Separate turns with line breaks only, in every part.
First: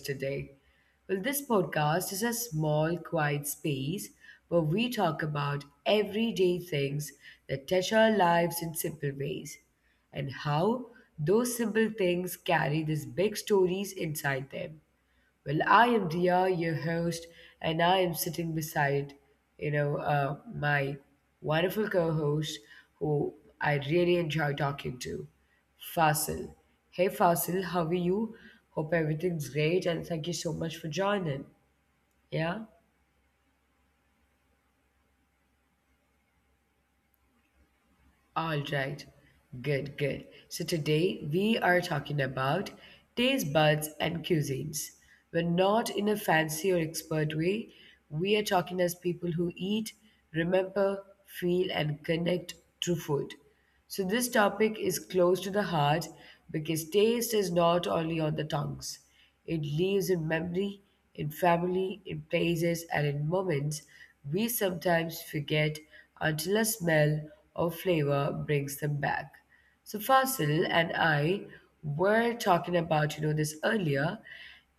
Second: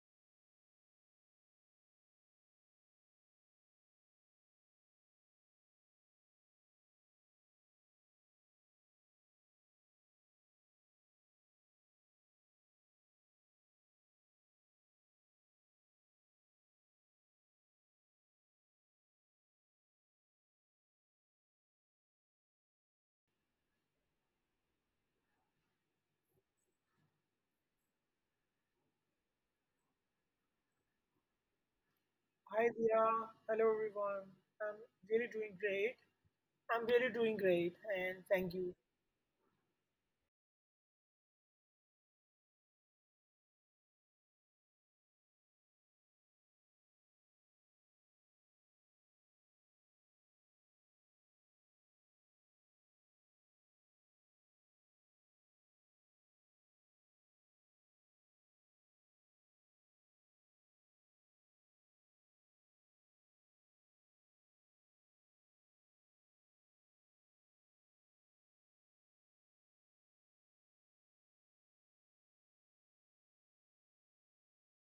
today. This podcast is a small, quiet space where we talk about everyday things that touch our lives in simple ways and how those simple things carry these big stories inside them. I am Dia, your host, and I am sitting beside, my wonderful co-host, who I really enjoy talking to, Fasil. Hey, Fasil, how are you? Hope everything's great, and thank you so much for joining.
Hi
Yeah.
Dia, hello everyone. I'm really doing great. I'm really doing great, and thank
All
you.
right. Good, good, so today we are talking about taste buds and cuisines. We're not in a fancy or expert way. We are talking as people who eat, remember, feel, and connect through food. So this topic is close to the heart because taste is not only on the tongues, it lives in memory, in family, in places, and in moments we sometimes forget until a smell or flavor brings them back. So, Fasil and I were talking about this earlier,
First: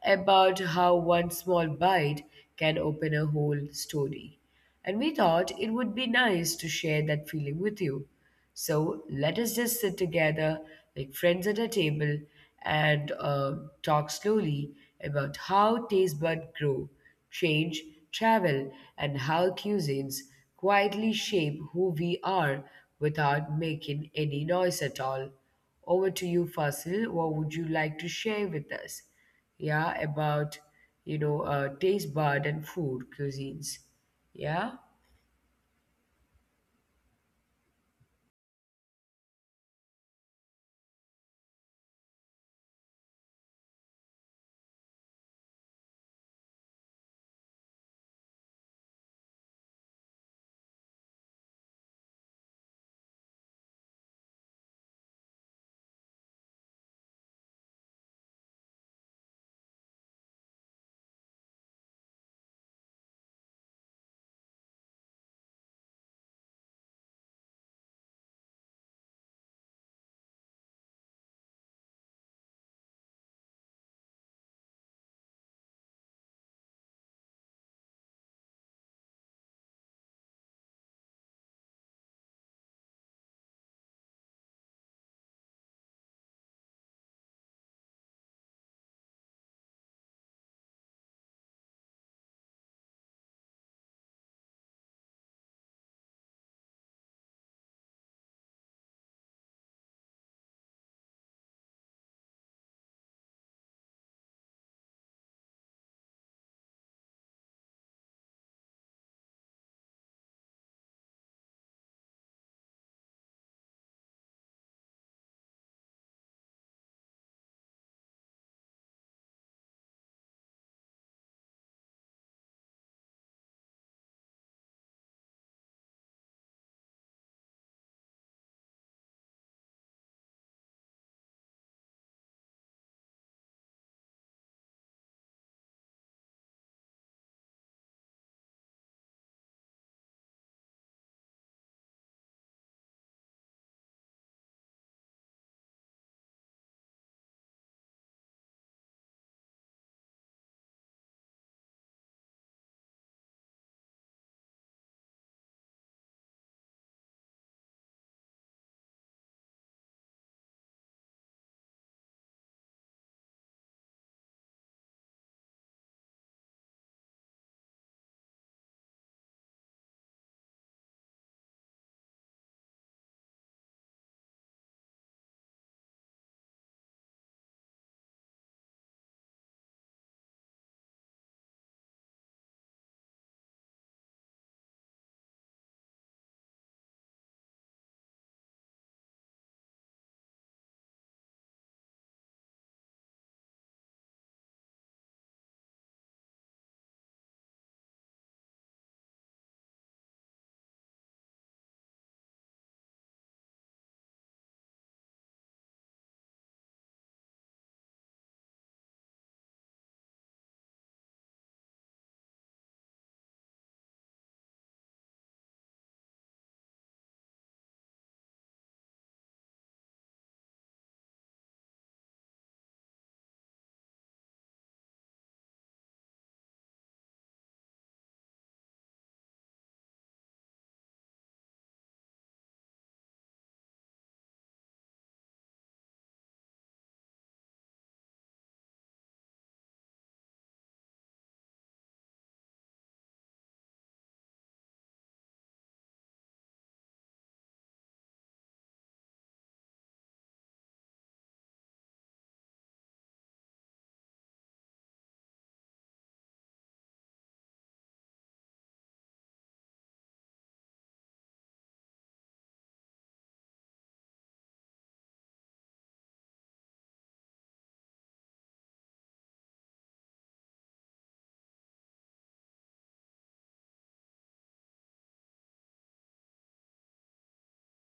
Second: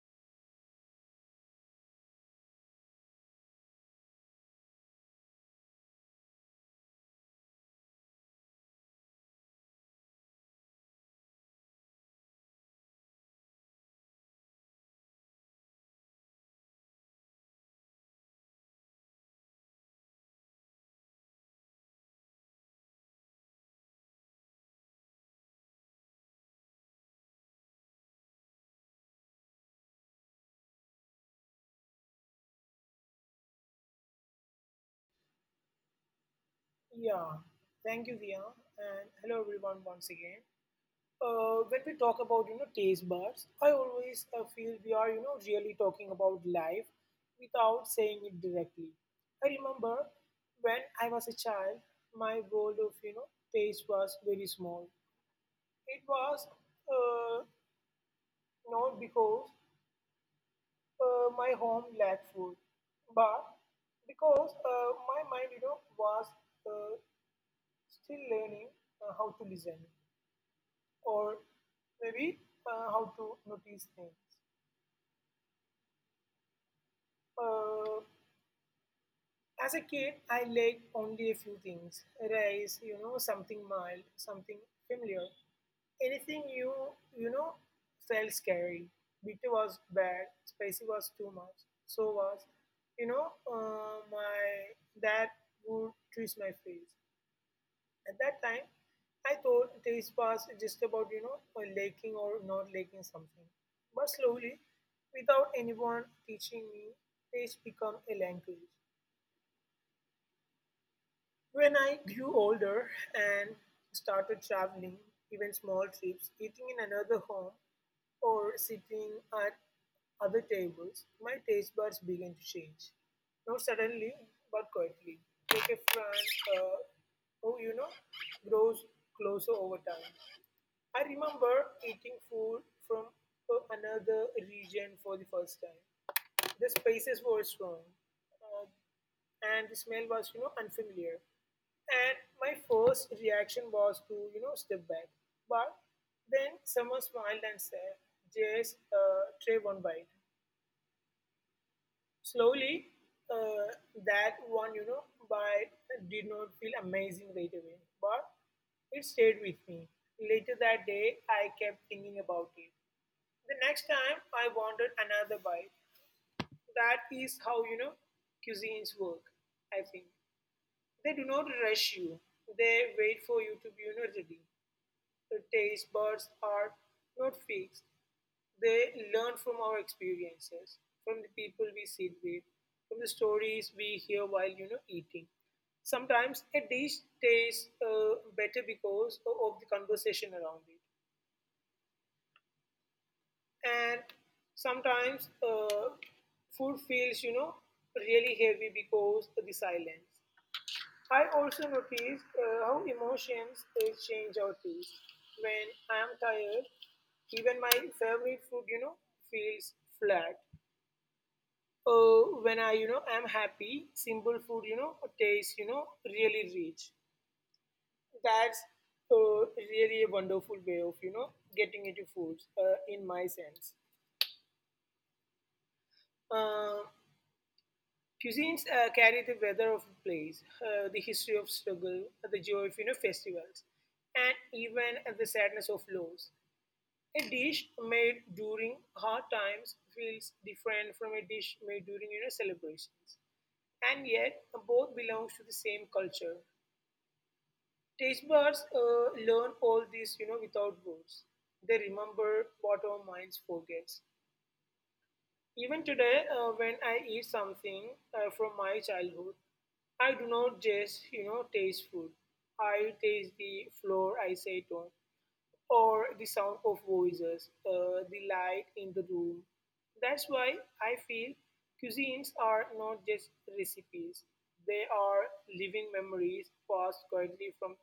about how one small bite can open a whole story. And we thought it would be nice to share that feeling with you. So let us just sit together like friends at a table and talk slowly about how taste buds grow, change, travel, and how cuisines quietly shape who we are without making any noise at all. Over to you, Fasil. What would you like to share with us? Yeah, about taste bud and food cuisines. Yeah,
Yeah, thank you Dia, and hello everyone once again. When we talk about taste buds, I always feel we are really talking about life without saying it directly. I remember when I was a child, my world of taste was very small. It was uh, not because my home lacked food, but because my mind, was uh, still learning how to listen, or maybe how to notice things. Uh, as a kid, I liked only a few things: rice, you know, something mild, something familiar. Anything you you know felt scary. Bitter was bad, spicy was too much. So was, my dad would twist my face. At that time, I thought taste was just about liking or not liking something. But slowly, without anyone teaching me, taste become a language. When I grew older and started traveling, even small trips, eating in another home or sitting at other tables, my taste buds began to change. Not suddenly, but quietly. Take a friend uh, who, grows closer over time. I remember eating food from another region for the first time. The spices were strong, uh, and the smell was, unfamiliar. And my first reaction was to, step back. But then someone smiled and said, just try one bite. Slowly, uh, that one, bite did not feel amazing right away, but it stayed with me. Later that day, I kept thinking about it. The next time, I wanted another bite. That is how, cuisines work, I think. They do not rush you. They wait for you to be, ready. The taste buds are not fixed. They learn from our experiences, from the people we sit with, from the stories we hear while, eating. Sometimes a dish tastes better because of the conversation around it. And sometimes food feels really heavy because of the silence. I also notice how emotions change our taste when I am tired. Even my favorite food feels flat when I am happy. Simple food tastes really rich. That's uh, really a wonderful way of getting into foods in my sense. Uh, Cuisines uh, carry the weather of a place, the history of struggle, the joy of festivals, and even the sadness of loss. A dish made during hard times feels different from a dish made during celebrations, and yet both belongs to the same culture. Taste buds learn all this without words. They remember what our minds forgets. Even today, when I eat something from my childhood, I do not just, taste food. I taste the floor I sit on, or the sound of voices, the light in the room. That's why I feel cuisines are not just recipes, they are living memories passed quietly from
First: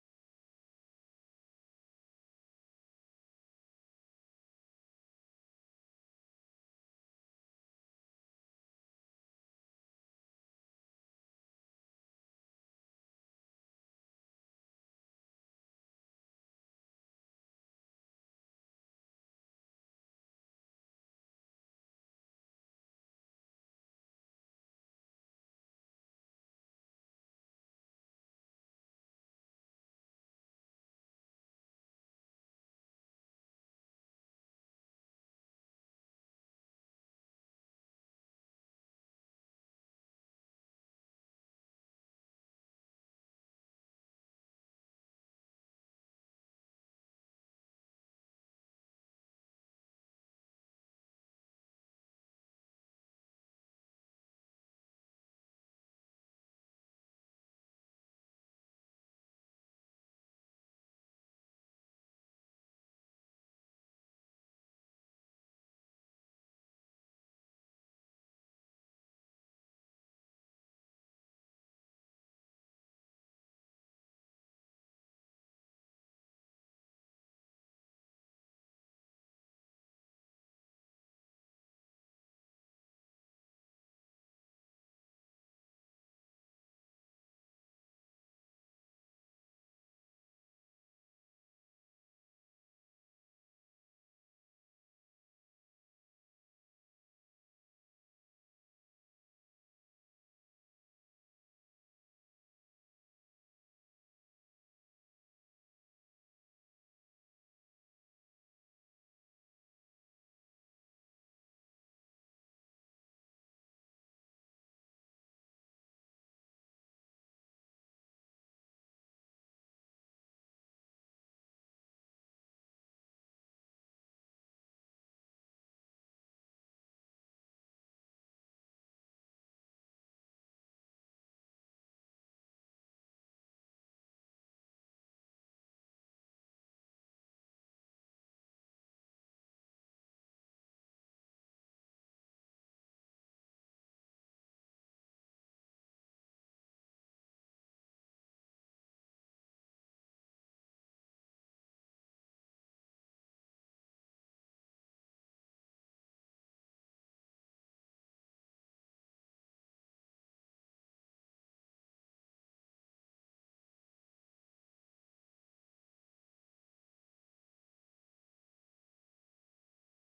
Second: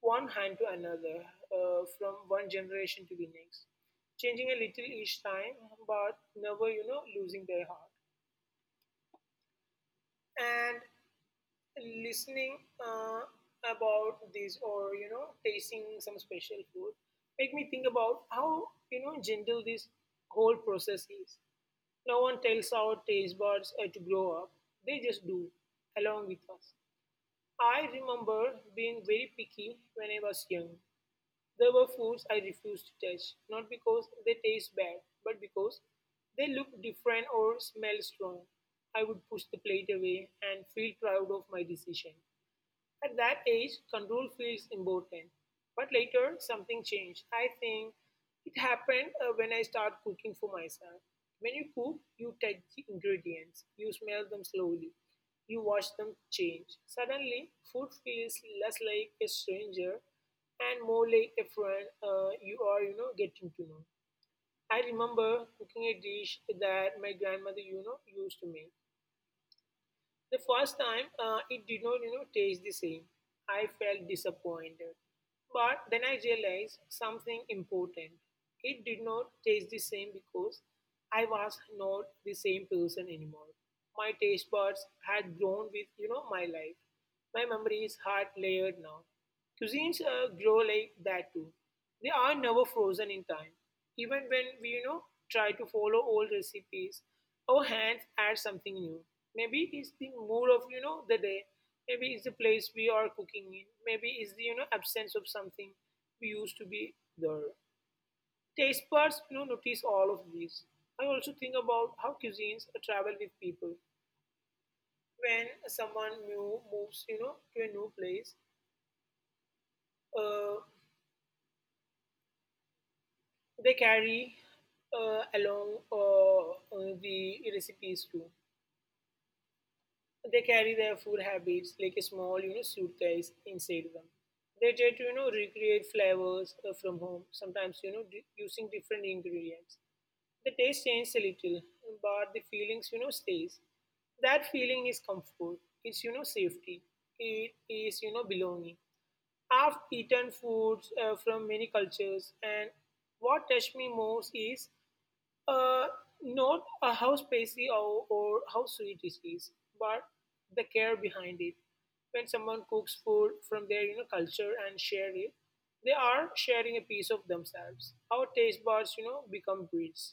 one hand to another, from one generation to the next, changing a little each time, but never, losing their heart. And listening uh, about this or tasting some special food make me think about how gentle this whole process is. No one tells our taste buds to grow up. They just do along with us. I remember being very picky when I was young. There were foods I refused to touch not because they taste bad but because they look different or smell strong. I would push the plate away and feel proud of my decision. At that age, control feels important. But later, something changed. I think it happened when I started cooking for myself. When you cook, you touch the ingredients, you smell them slowly, you watch them change. Suddenly, food feels less like a stranger and more like a friend you are, getting to know. I remember cooking a dish that my grandmother, used to make. The first time, it did not, taste the same. I felt disappointed. But then I realized something important. It did not taste the same because I was not the same person anymore. My taste buds had grown with, my life. My memories had layered now. Cuisines grow like that too. They are never frozen in time. Even when we, try to follow old recipes, our hands add something new. Maybe it's the mood of, the day. Maybe it's the place we are cooking in. Maybe it's the, absence of something we used to be there. Taste buds, notice all of these. I also think about how cuisines travel with people. When someone new moves, to a new place, uh, they carry along the recipes too. They carry their food habits like a small, suitcase inside them. They try to, recreate flavors from home. Sometimes, using different ingredients. The taste changes a little, but the feelings, stays. That feeling is comfort. It's, safety. It is, belonging. I've eaten foods from many cultures, and what touched me most is uh, not how spicy or how sweet it is, but the care behind it. When someone cooks food from their culture and share it, they are sharing a piece of themselves. Our taste buds, become bridges.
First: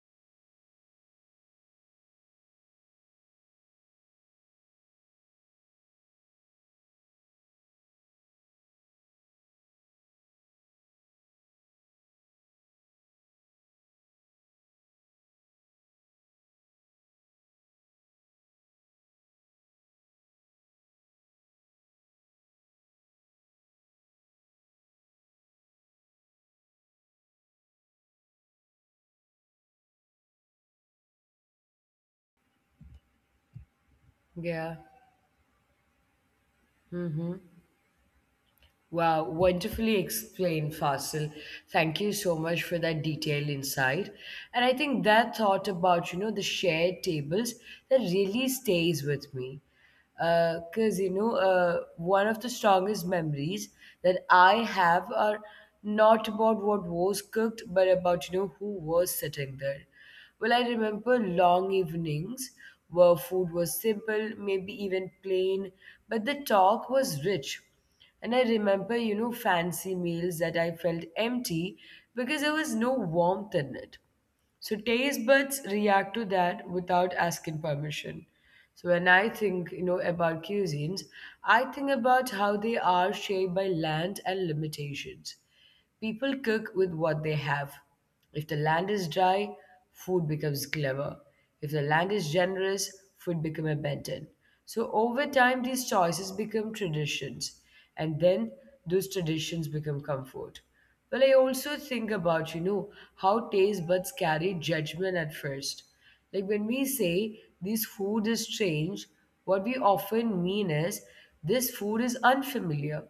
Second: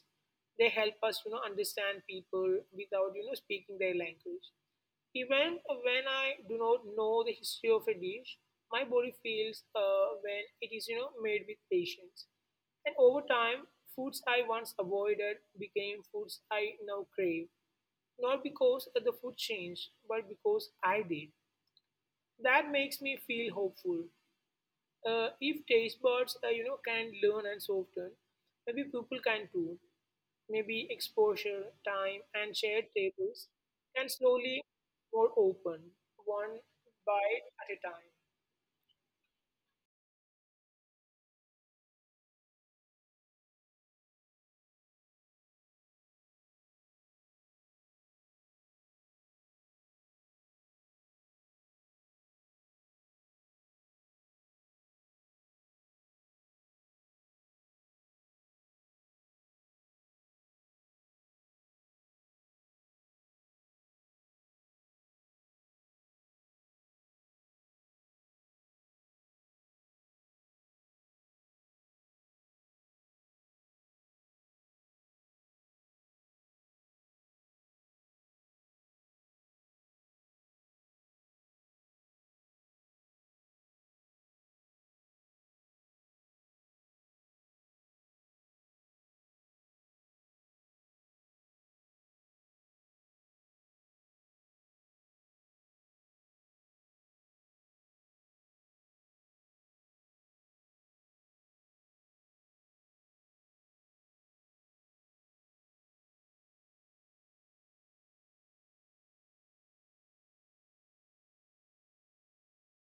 They help us, understand people without speaking their language. Even when I do not know the history of a dish, my body feels when it is, made with patience. And over time, foods I once avoided became foods I now crave, not because the food changed, but because I did. That makes me feel hopeful. If taste buds, can learn and soften, maybe people can too. Maybe exposure, time, and shared tables can slowly
yeah.
more open one
Mm-hmm.
bite at a time.
Wow, wonderfully explained, Fasil. Thank you so much for that detailed insight. And I think that thought about, you know, the shared tables, that really stays with me. Because, one of the strongest memories that I have are not about what was cooked, but about, who was sitting there. I remember long evenings where food was simple, maybe even plain, but the talk was rich. And I remember, you know, fancy meals that I felt empty because there was no warmth in it. So taste buds react to that without asking permission. So when I think, you know, about cuisines, I think about how they are shaped by land and limitations. People cook with what they have. If the land is dry, food becomes clever. If the land is generous, food becomes abundant. So over time, these choices become traditions, and then those traditions become comfort. I also think about, you know, how taste buds carry judgment at first. Like when we say this food is strange, what we often mean is this food is unfamiliar.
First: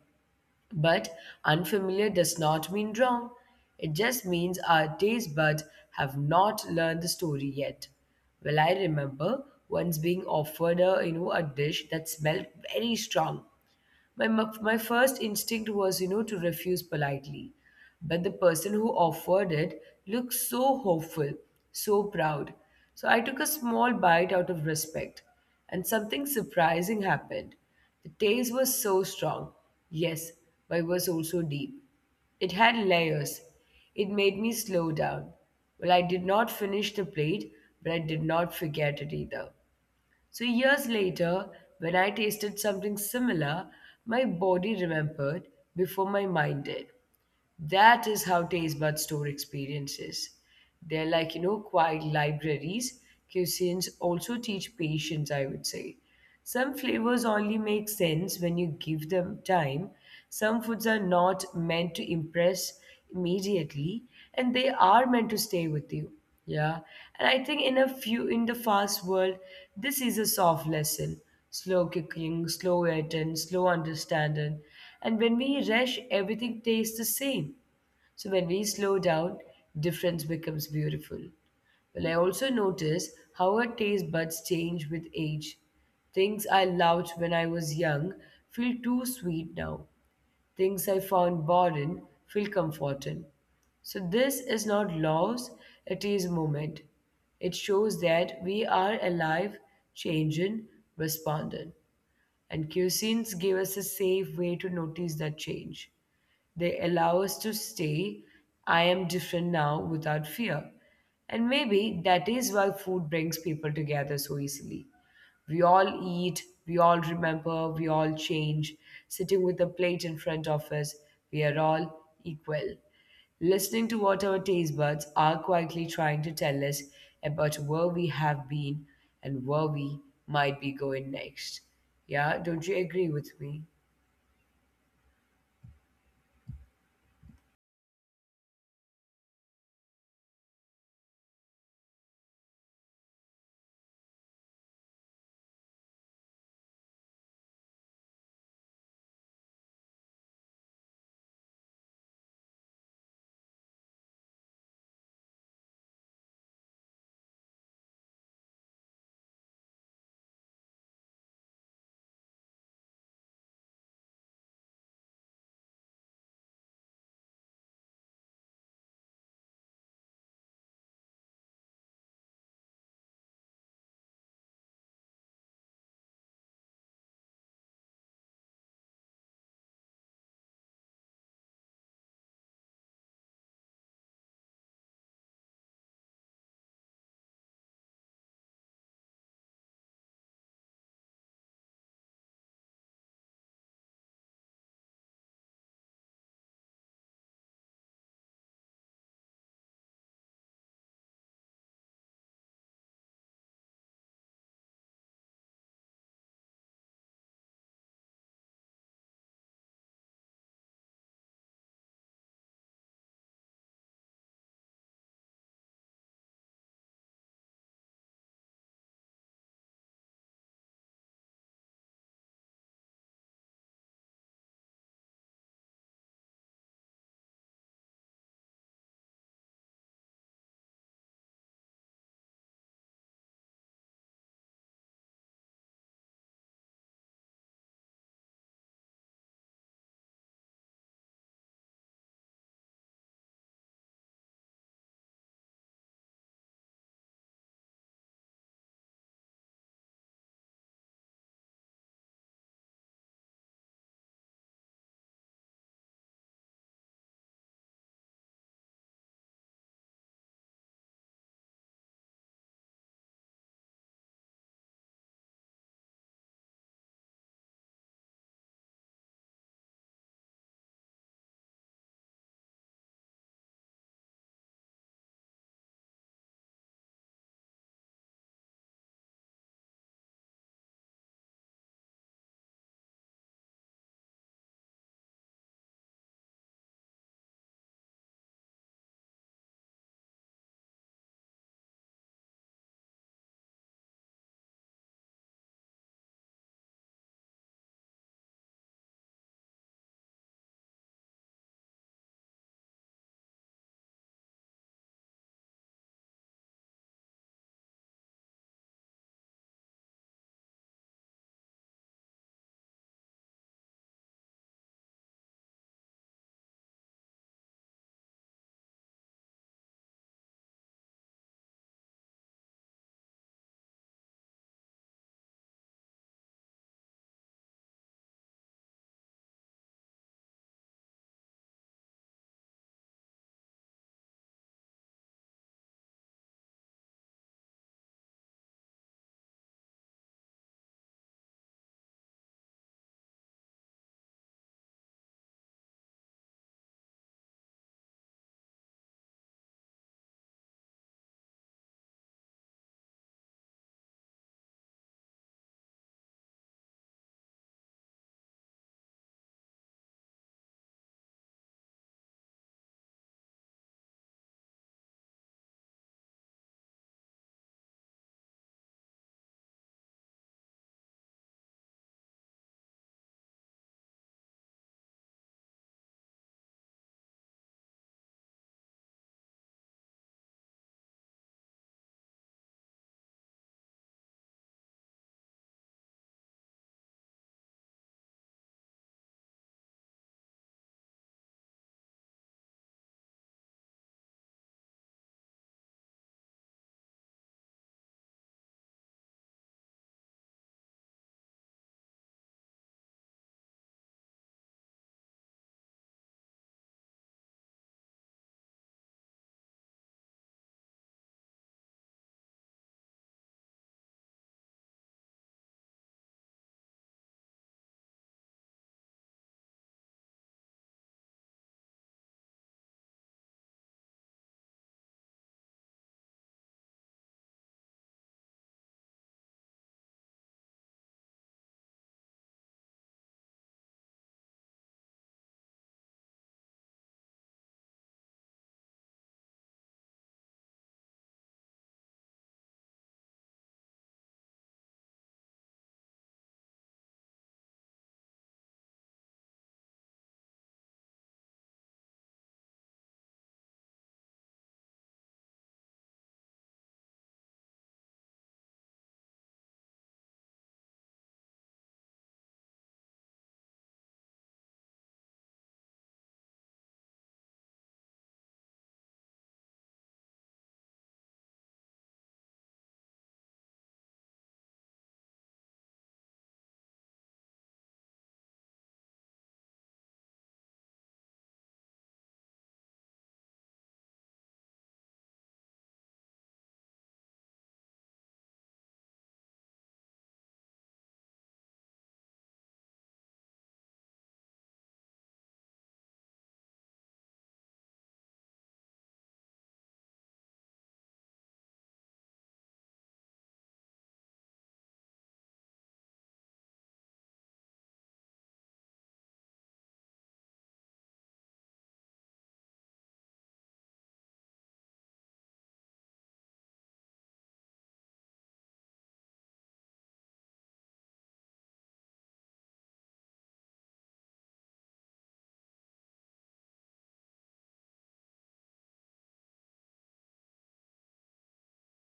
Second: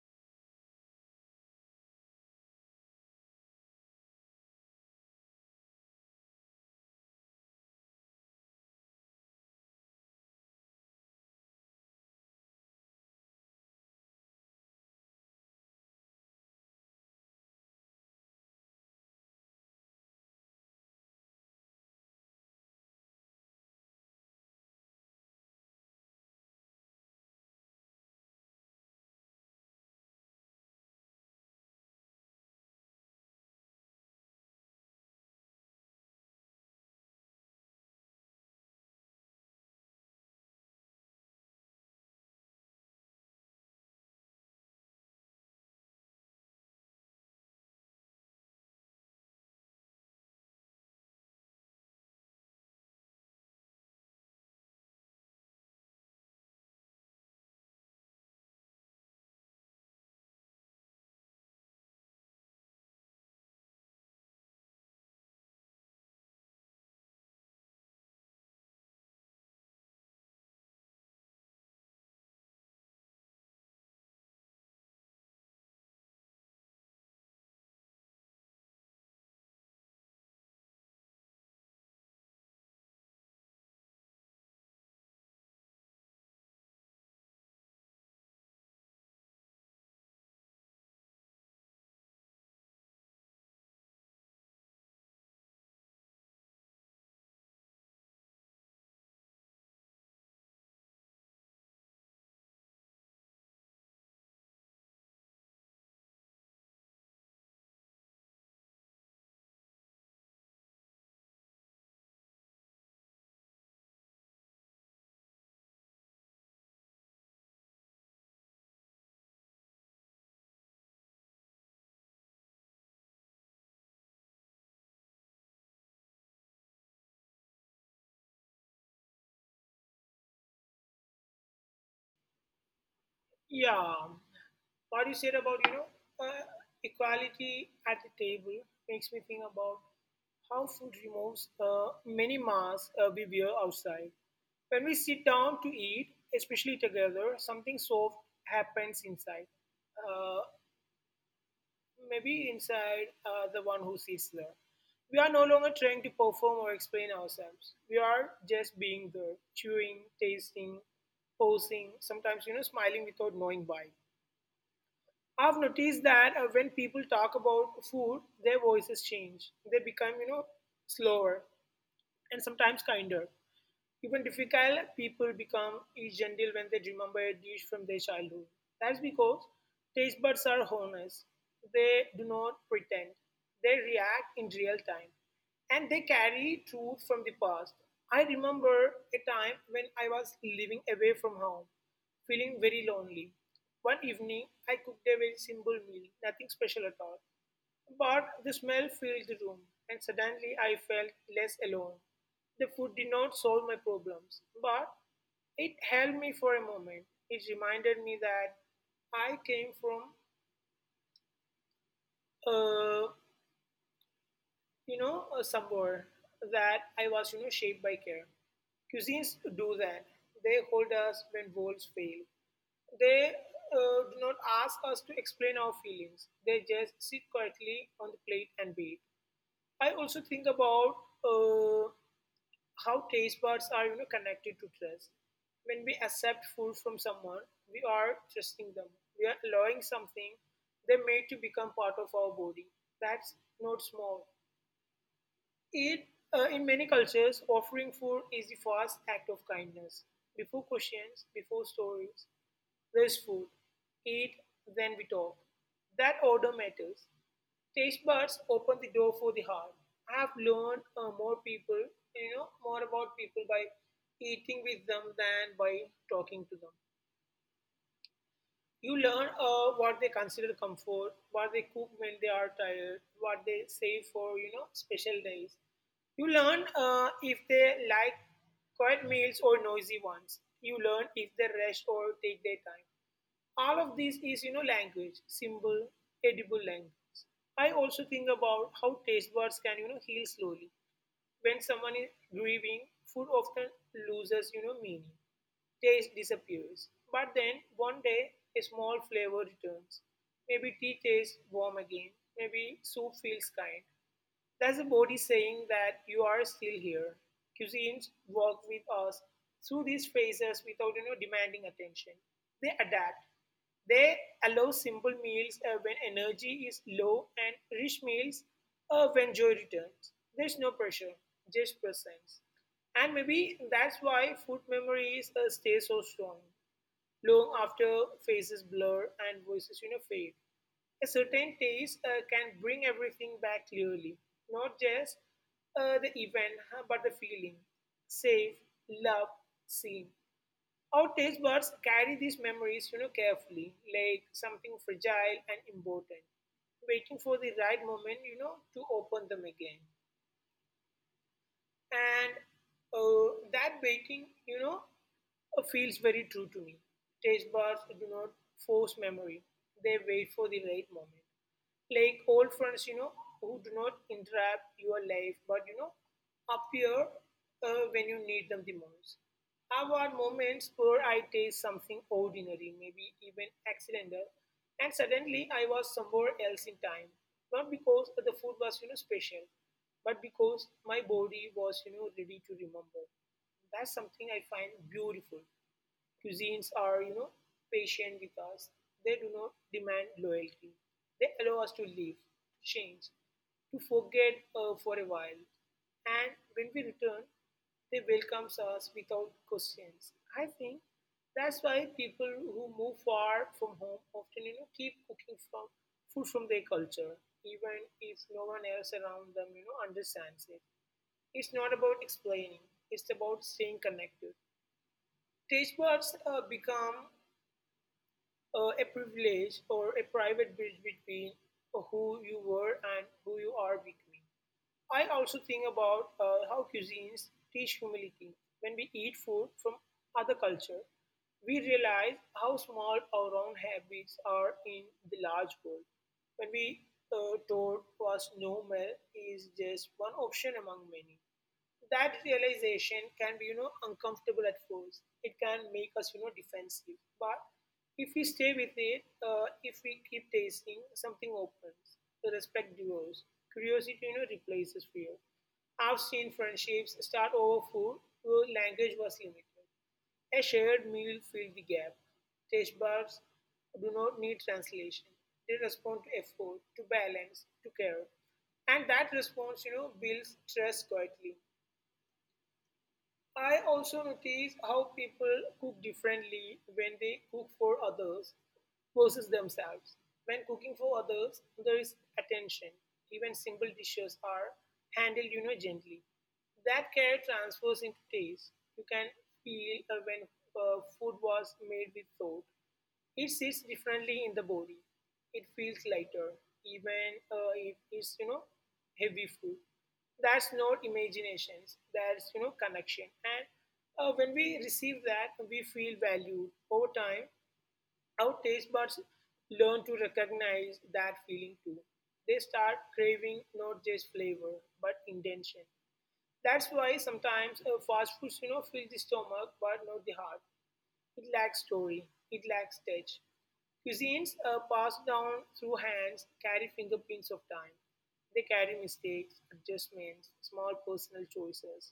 But unfamiliar does not mean wrong. It just means our taste buds have not learned the story yet. I remember once being offered a, you know, a dish that smelled very strong. My, my first instinct was, you know, to refuse politely. But the person who offered it looked so hopeful, so proud. So I took a small bite out of respect, and something surprising happened. The taste was so strong, yes, but it was also deep. It had layers. It made me slow down. I did not finish the plate, but I did not forget it either. So, years later, when I tasted something similar, my body remembered before my mind did. That is how taste bud store experiences. They're like, you know, quiet libraries. Cuisines also teach patience, I would say. Some flavors only make sense when you give them time. Some foods are not meant to impress immediately, and they are meant to stay with you. Yeah. And I think in a few in the fast world, this is a soft lesson. Slow cooking, slow eating, slow understanding. And when we rush, everything tastes the same. So when we slow down, difference becomes beautiful. I also notice how our taste buds change with age. Things I loved when I was young feel too sweet now. Things I found boring feel comforting. So this is not loss, it is moment. It shows that we are alive, changing, responding. And cuisines give us a safe way to notice that change. They allow us to stay, I am different now without fear. And maybe that is why food brings people together so easily. We all eat, we all remember, we all change. Sitting with a plate in front of us, we are all equal. Listening to what our taste buds are quietly trying to tell us about where we have been and where we might be going next. Yeah, don't you agree with me?
Yeah, what you said about uh, equality at the table makes me think about how food removes many masks we wear outside. When we sit down to eat, especially together, something soft happens inside. Uh, Maybe inside the one who sits there. We are no longer trying to perform or explain ourselves. We are just being there, chewing, tasting, posing, sometimes, smiling without knowing why. I've noticed that when people talk about food, their voices change. They become, slower and sometimes kinder. Even difficult people become gentle when they remember a dish from their childhood. That's because taste buds are honest. They do not pretend. They react in real time. And they carry truth from the past. I remember a time when I was living away from home, feeling very lonely. One evening, I cooked a very simple meal, nothing special at all. But the smell filled the room, and suddenly I felt less alone. The food did not solve my problems, but it held me for a moment. It reminded me that I came from, uh, somewhere, that I was, shaped by care. Cuisines do that. They hold us when worlds fail. They do not ask us to explain our feelings. They just sit quietly on the plate and wait. I also think about uh, how taste buds are connected to trust. When we accept food from someone, we are trusting them. We are allowing something they made to become part of our body. That's not small. It In many cultures, offering food is the first act of kindness. Before questions, before stories, waste food. Eat, then we talk. That order matters. Taste buds open the door for the heart. I have learned more about people by eating with them than by talking to them. You learn what they consider comfort, what they cook when they are tired, what they save for, special days. You learn if they like quiet meals or noisy ones. You learn if they rest or take their time. All of this is language, simple edible language. I also think about how taste buds can heal slowly. When someone is grieving, food often loses meaning. Taste disappears, but then one day a small flavor returns. Maybe tea tastes warm again, maybe soup feels kind. That's a body saying that you are still here. Cuisines work with us through these phases without demanding attention. They adapt. They allow simple meals when energy is low and rich meals when joy returns. There's no pressure, just presence. And maybe that's why food memories stay so strong. Long after faces blur and voices fade, a certain taste can bring everything back clearly, not just the event, huh, but the feeling. Safe, love, seen. Our taste buds carry these memories, you know, carefully, like something fragile and important, waiting for the right moment, you know, to open them again. And that baking, you know, feels very true to me. Taste bars do not force memory, they wait for the right moment like old friends, you know, who do not interrupt your life, but you know, appear when you need them the most. I've had moments where I taste something ordinary, maybe even accidental, and suddenly I was somewhere else in time. Not because the food was, you know, special, but because my body was, you know, ready to remember. That's something I find beautiful. Cuisines are, you know, patient with us. They do not demand loyalty. They allow us to live, change, to forget for a while. And when we return, they welcomes us without questions. I think that's why people who move far from home often, you know, keep cooking from food from their culture, even if no one else around them, you know, understands it. It's not about explaining. It's about staying connected. Taste buds become a privilege or a private bridge between who you were and who you are becoming. I also think about how cuisines teach humility. When we eat food from other culture, we realize how small our own habits are in the large world. When we told was normal is just one option among many, that realization can be, you know, uncomfortable at first. It can make us, you know, defensive, but if we stay with it, if we keep tasting, something opens. The respect grows, curiosity, you know, replaces fear. I've seen friendships start over food where language was limited. A shared meal filled the gap. Taste buds do not need translation. They respond to effort, to balance, to care. And that response, you know, builds trust quietly. I also notice how people cook differently when they cook for others versus themselves. When cooking for others, there is attention. Even simple dishes are handled, you know, gently. That care transfers into taste. You can feel when food was made with thought. It sits differently in the body. It feels lighter, even if it's, you know, heavy food. That's not imaginations, that's, you know, connection. And when we receive that, we feel valued. Over time, our taste buds learn to recognize that feeling too. They start craving not just flavor, but intention. That's why sometimes fast foods, you know, fill the stomach but not the heart. It lacks story, it lacks touch. Cuisines are passed down through hands, carry fingerprints of time. They carry mistakes, adjustments, small personal choices,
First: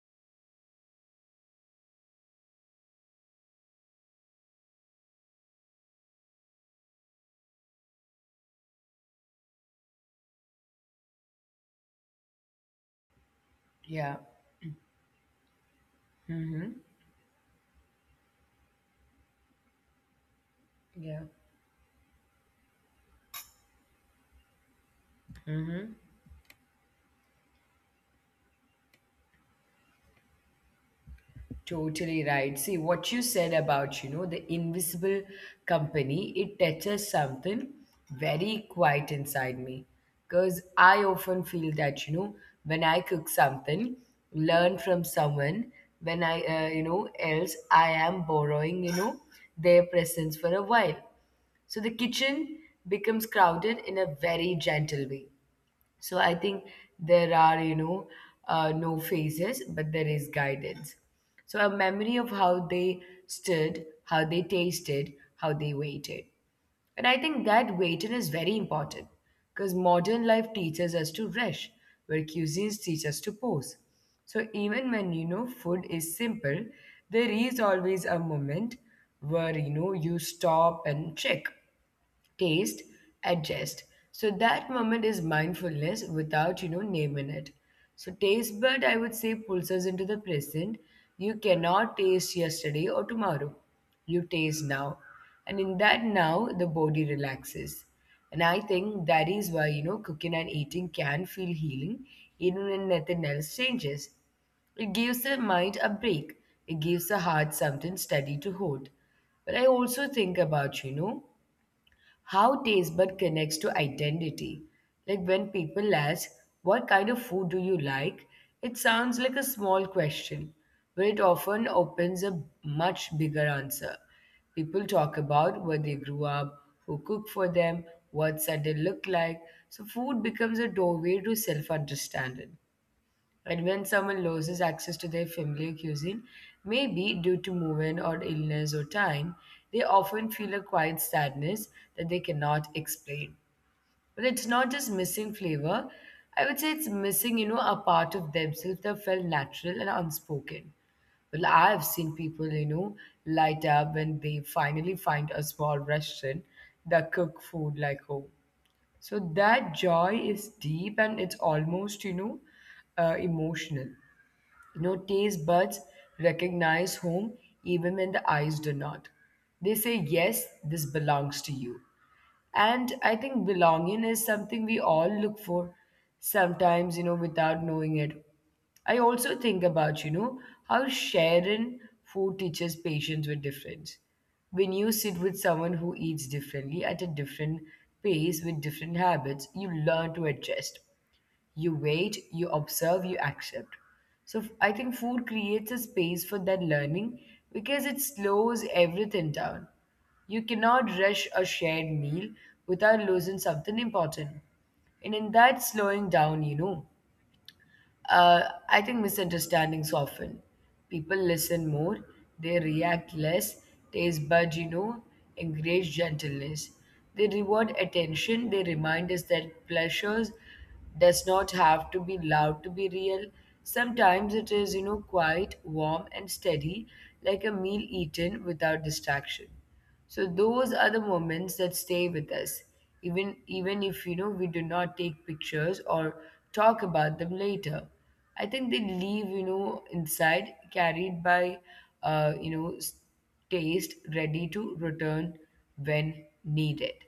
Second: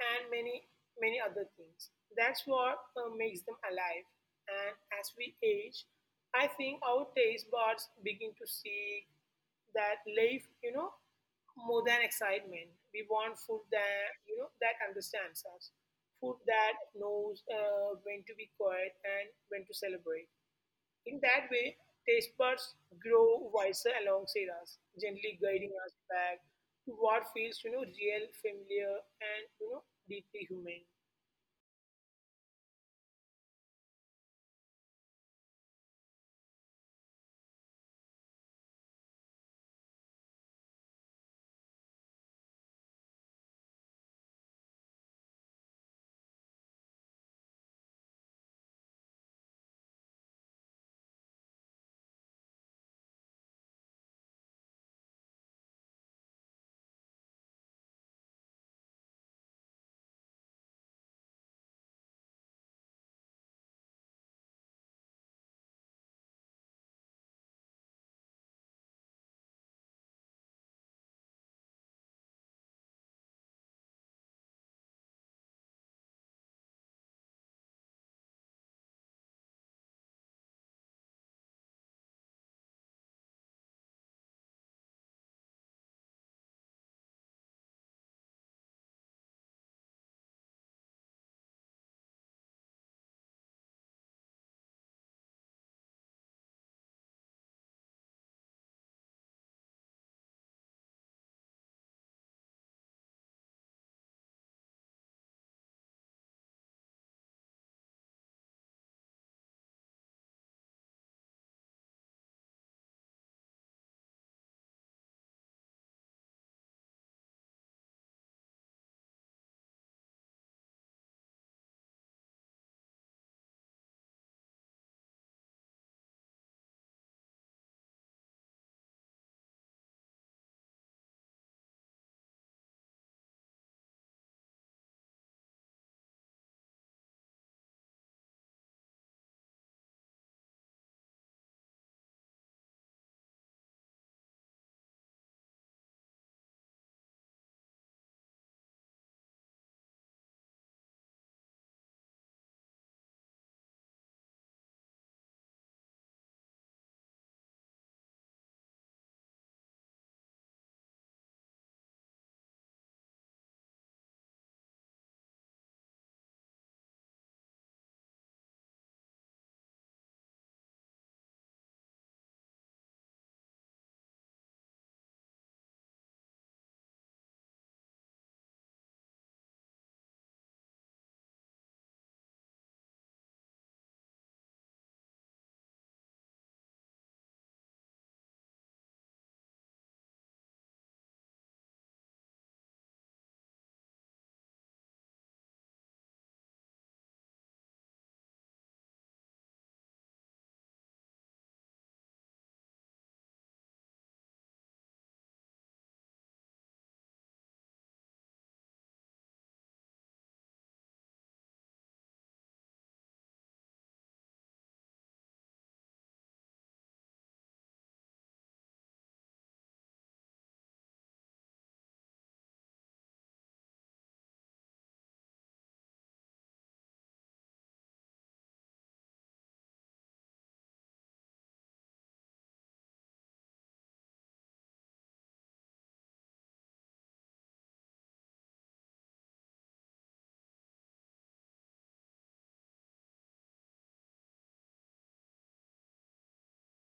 and many, many other things. That's what makes them alive. And as we age, I think our taste buds begin to see that life, you know, more than excitement. We want food that,
Yeah.
you know, that understands us, food
Mm-hmm.
that knows when to be quiet and when to celebrate. In
Yeah.
that way, taste buds grow wiser alongside us, gently guiding
Mm-hmm.
us back to what feels, you know, real, familiar, and, you know, deeply human.
Totally right. See what you said about, you know, the invisible company. It touches something very quiet inside me, because I often feel that, you know, when I cook something, learn from someone. When I you know, else I am borrowing, you know, their presence for a while. So the kitchen becomes crowded in a very gentle way. So I think there are, no phases, but there is guidance. So a memory of how they stood, how they tasted, how they waited. And I think that waiting is very important because modern life teaches us to rush, where cuisines teach us to pause. So even when, you know, food is simple, there is always a moment where, you know, you stop and check taste, adjust. So that moment is mindfulness without, you know, naming it. So taste bud, I would say, pulls us into the present. You cannot taste yesterday or tomorrow. You taste now. And in that now, the body relaxes. And I think that is why, you know, cooking and eating can feel healing even when nothing else changes. It gives the mind a break. It gives the heart something steady to hold. But I also think about, you know, how taste bud connects to identity. Like when people ask, "What kind of food do you like?" it sounds like a small question, but it often opens a much bigger answer. People talk about where they grew up, who cooked for them, what Sunday looked like. So food becomes a doorway to self understanding. And when someone loses access to their familiar cuisine, maybe due to movement or illness or time, they often feel a quiet sadness that they cannot explain. But it's not just missing flavor. I would say it's missing, you know, a part of themselves that felt natural and unspoken. I've seen people, you know, light up when they finally find a small restaurant that cook food like home. So that joy is deep and it's almost, emotional. You know, taste buds recognize home even when the eyes do not. They say, yes, this belongs to you. And I think belonging is something we all look for sometimes, you know, without knowing it. I also think about, you know, how sharing food teaches patience with difference. When you sit with someone who eats differently at a different pace with different habits, you learn to adjust. You wait, you observe, you accept. So I think food creates a space for that learning because it slows everything down. You cannot rush a shared meal without losing something important. And in that slowing down, uh, I think misunderstandings often. People listen more, they react less, taste buds, you know, encourage gentleness. They reward attention, they remind us that pleasures does not have to be loud to be real. Sometimes it is, you know, quiet, warm, and steady, like a meal eaten without distraction. So those are the moments that stay with us, even if, you know, we do not take pictures or talk about them later. I think they leave, you know, inside, carried by uh, you know s- taste, ready to return when needed.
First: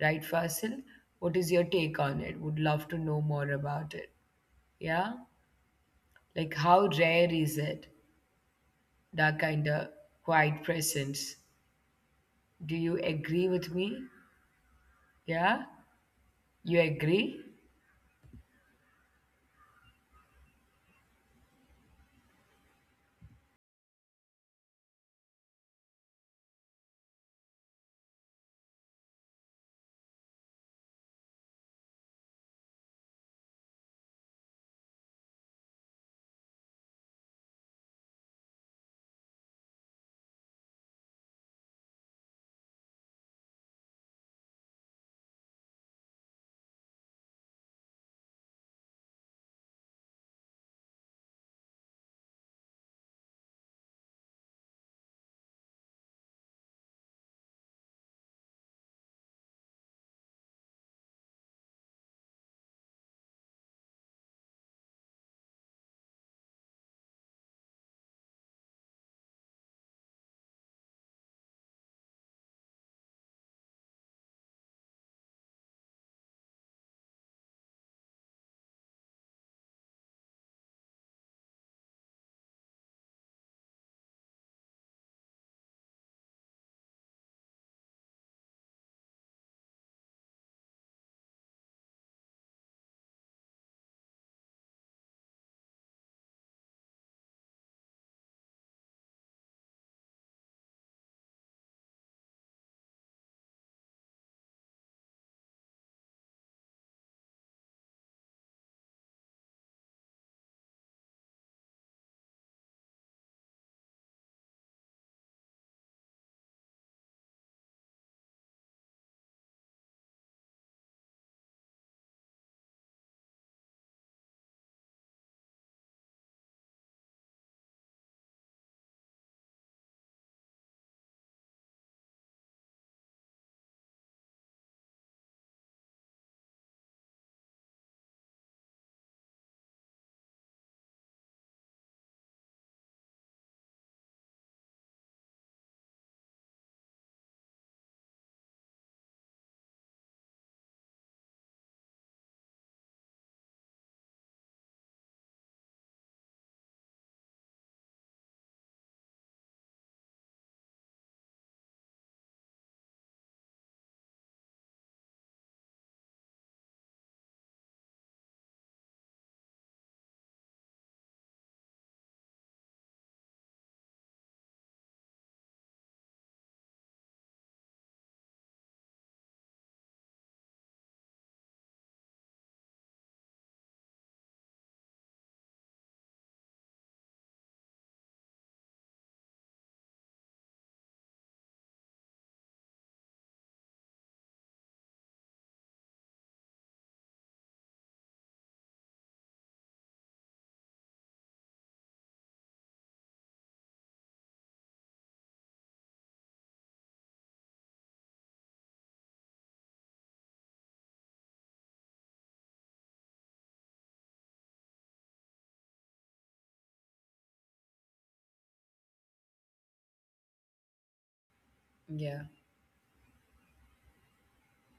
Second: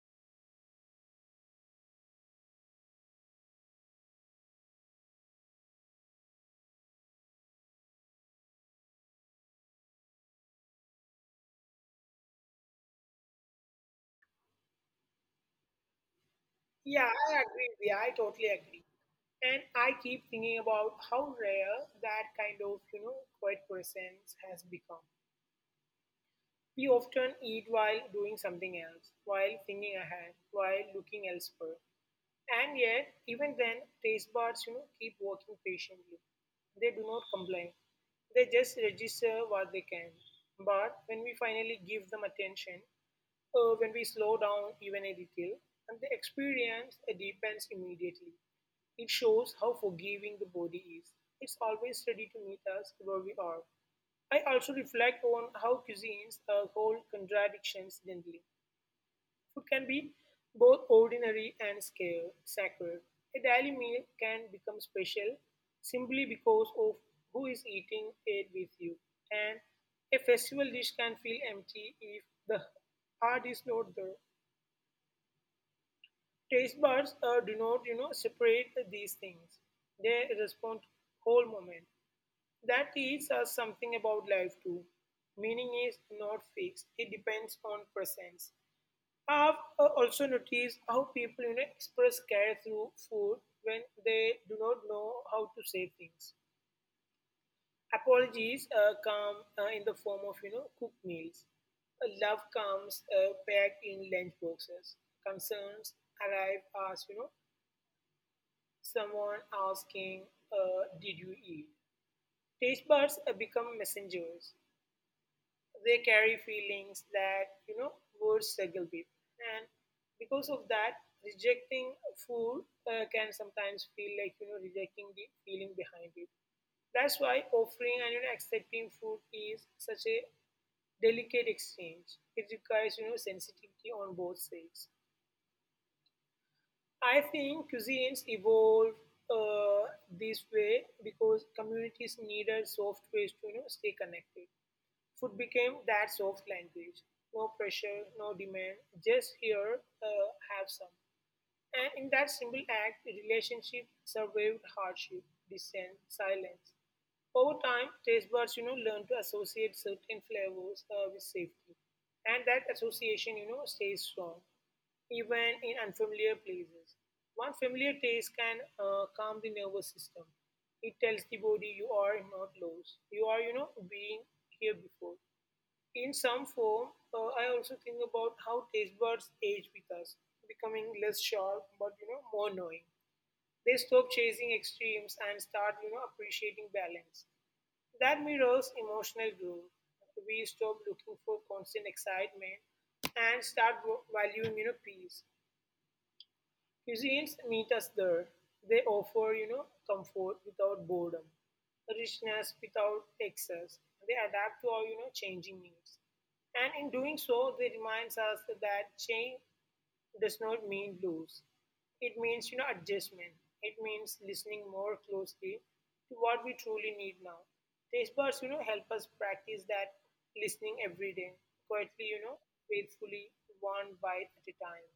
Right, Fasil? What is your take on it? Would love to know more about it. Yeah, like how rare is it, that kind of quiet presence? Do you agree with me? Yeah. You
Yeah, I
agree?
agree with you. I totally agree. And I keep thinking about how rare that kind of, you know, quiet presence has become. We often eat while doing something else, while thinking ahead, while looking elsewhere. And yet, even then, taste buds, you know, keep working patiently. They do not complain. They just register what they can. But when we finally give them attention, when we slow down even a little, and the experience deepens immediately. It shows how forgiving the body is. It's always ready to meet us where we are. I also reflect on how cuisines hold contradictions gently. Food can be both ordinary and sacred. A daily meal can become special simply because of who is eating it with you, and a festival dish can feel empty if the heart is not there. Taste buds do not, you know, separate these things. They respond to whole moment. That teaches us something about life too. Meaning is not fixed, it depends on presence. I've also noticed how people, you know, express care through food when they do not know how to say things. Apologies come in the form of, you know, cooked meals. Love comes packed in lunch boxes. Concerns arrive as, you know, someone asking, "Did you eat?" Taste buds become messengers. They carry feelings that, you know, words struggle with. And because of that, rejecting food can sometimes feel like, you know, rejecting the feeling behind it. That's why offering and, you know, accepting food is such a delicate exchange. It requires, you know, sensitivity on both sides. I think cuisines evolve uh, this way because communities needed soft ways to, you know, stay connected. Food became that soft language. No pressure, no demand, just here, have some. And in that simple act, the relationship survived hardship, dissent, silence. Over time, taste buds, you know, learn to associate certain flavors with safety. And that association, you know, stays strong, even in unfamiliar places. One familiar taste can calm the nervous system. It tells the body you are not lost. You are, you know, being here before. In some form, I also think about how taste buds age with us, becoming less sharp but, you know, more knowing. They stop chasing extremes and start, you know, appreciating balance. That mirrors emotional growth. We stop looking for constant excitement and valuing, you know, peace. Cuisines meet us there. They offer, you know, comfort without boredom, richness without excess. They adapt to our, you know, changing needs. And in doing so, they reminds us that change does not mean lose. It means, you know, adjustment. It means listening more closely to what we truly need now. Taste buds, you know, help us practice that listening every day, quietly, you know,
Yeah.
faithfully, one bite at a time.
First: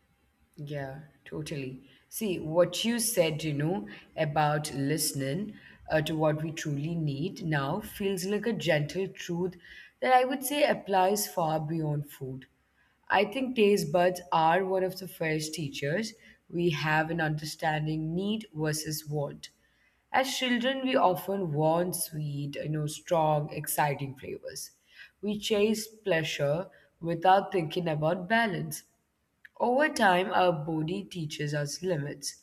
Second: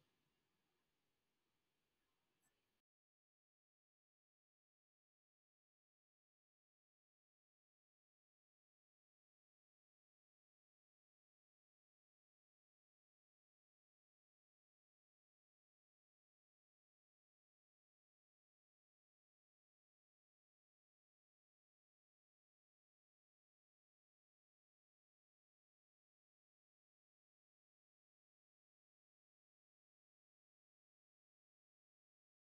Yeah, totally. See, what you said, you know, about listening to what we truly need now feels like a gentle truth that I would say applies far beyond food. I think taste buds are one of the first teachers we have in understanding need versus want. As children, we often want sweet, you know, strong, exciting flavors. We chase pleasure without thinking about balance. Over time, our body teaches us limits.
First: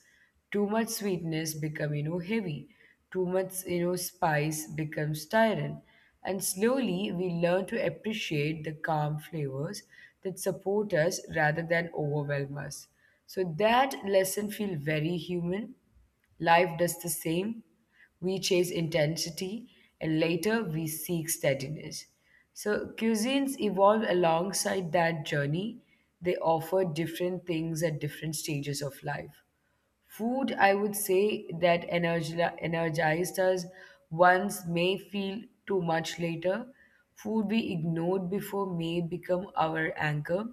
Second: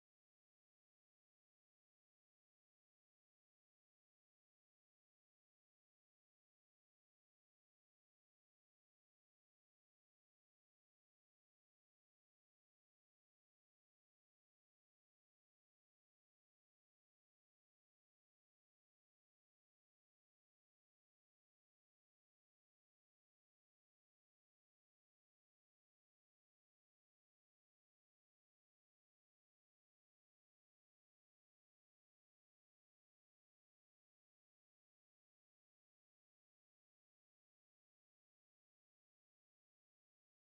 Too much sweetness becomes, you know, heavy. Too much, you know, spice becomes tyrant. And slowly, we learn to appreciate the calm flavors that support us rather than overwhelm us. So that lesson feels very human. Life does the same. We chase intensity and later we seek steadiness. So cuisines evolve alongside that journey. They offer different things at different stages of life. Food, I would say, that energized us once may feel too much later. Food we ignored before may become our anchor.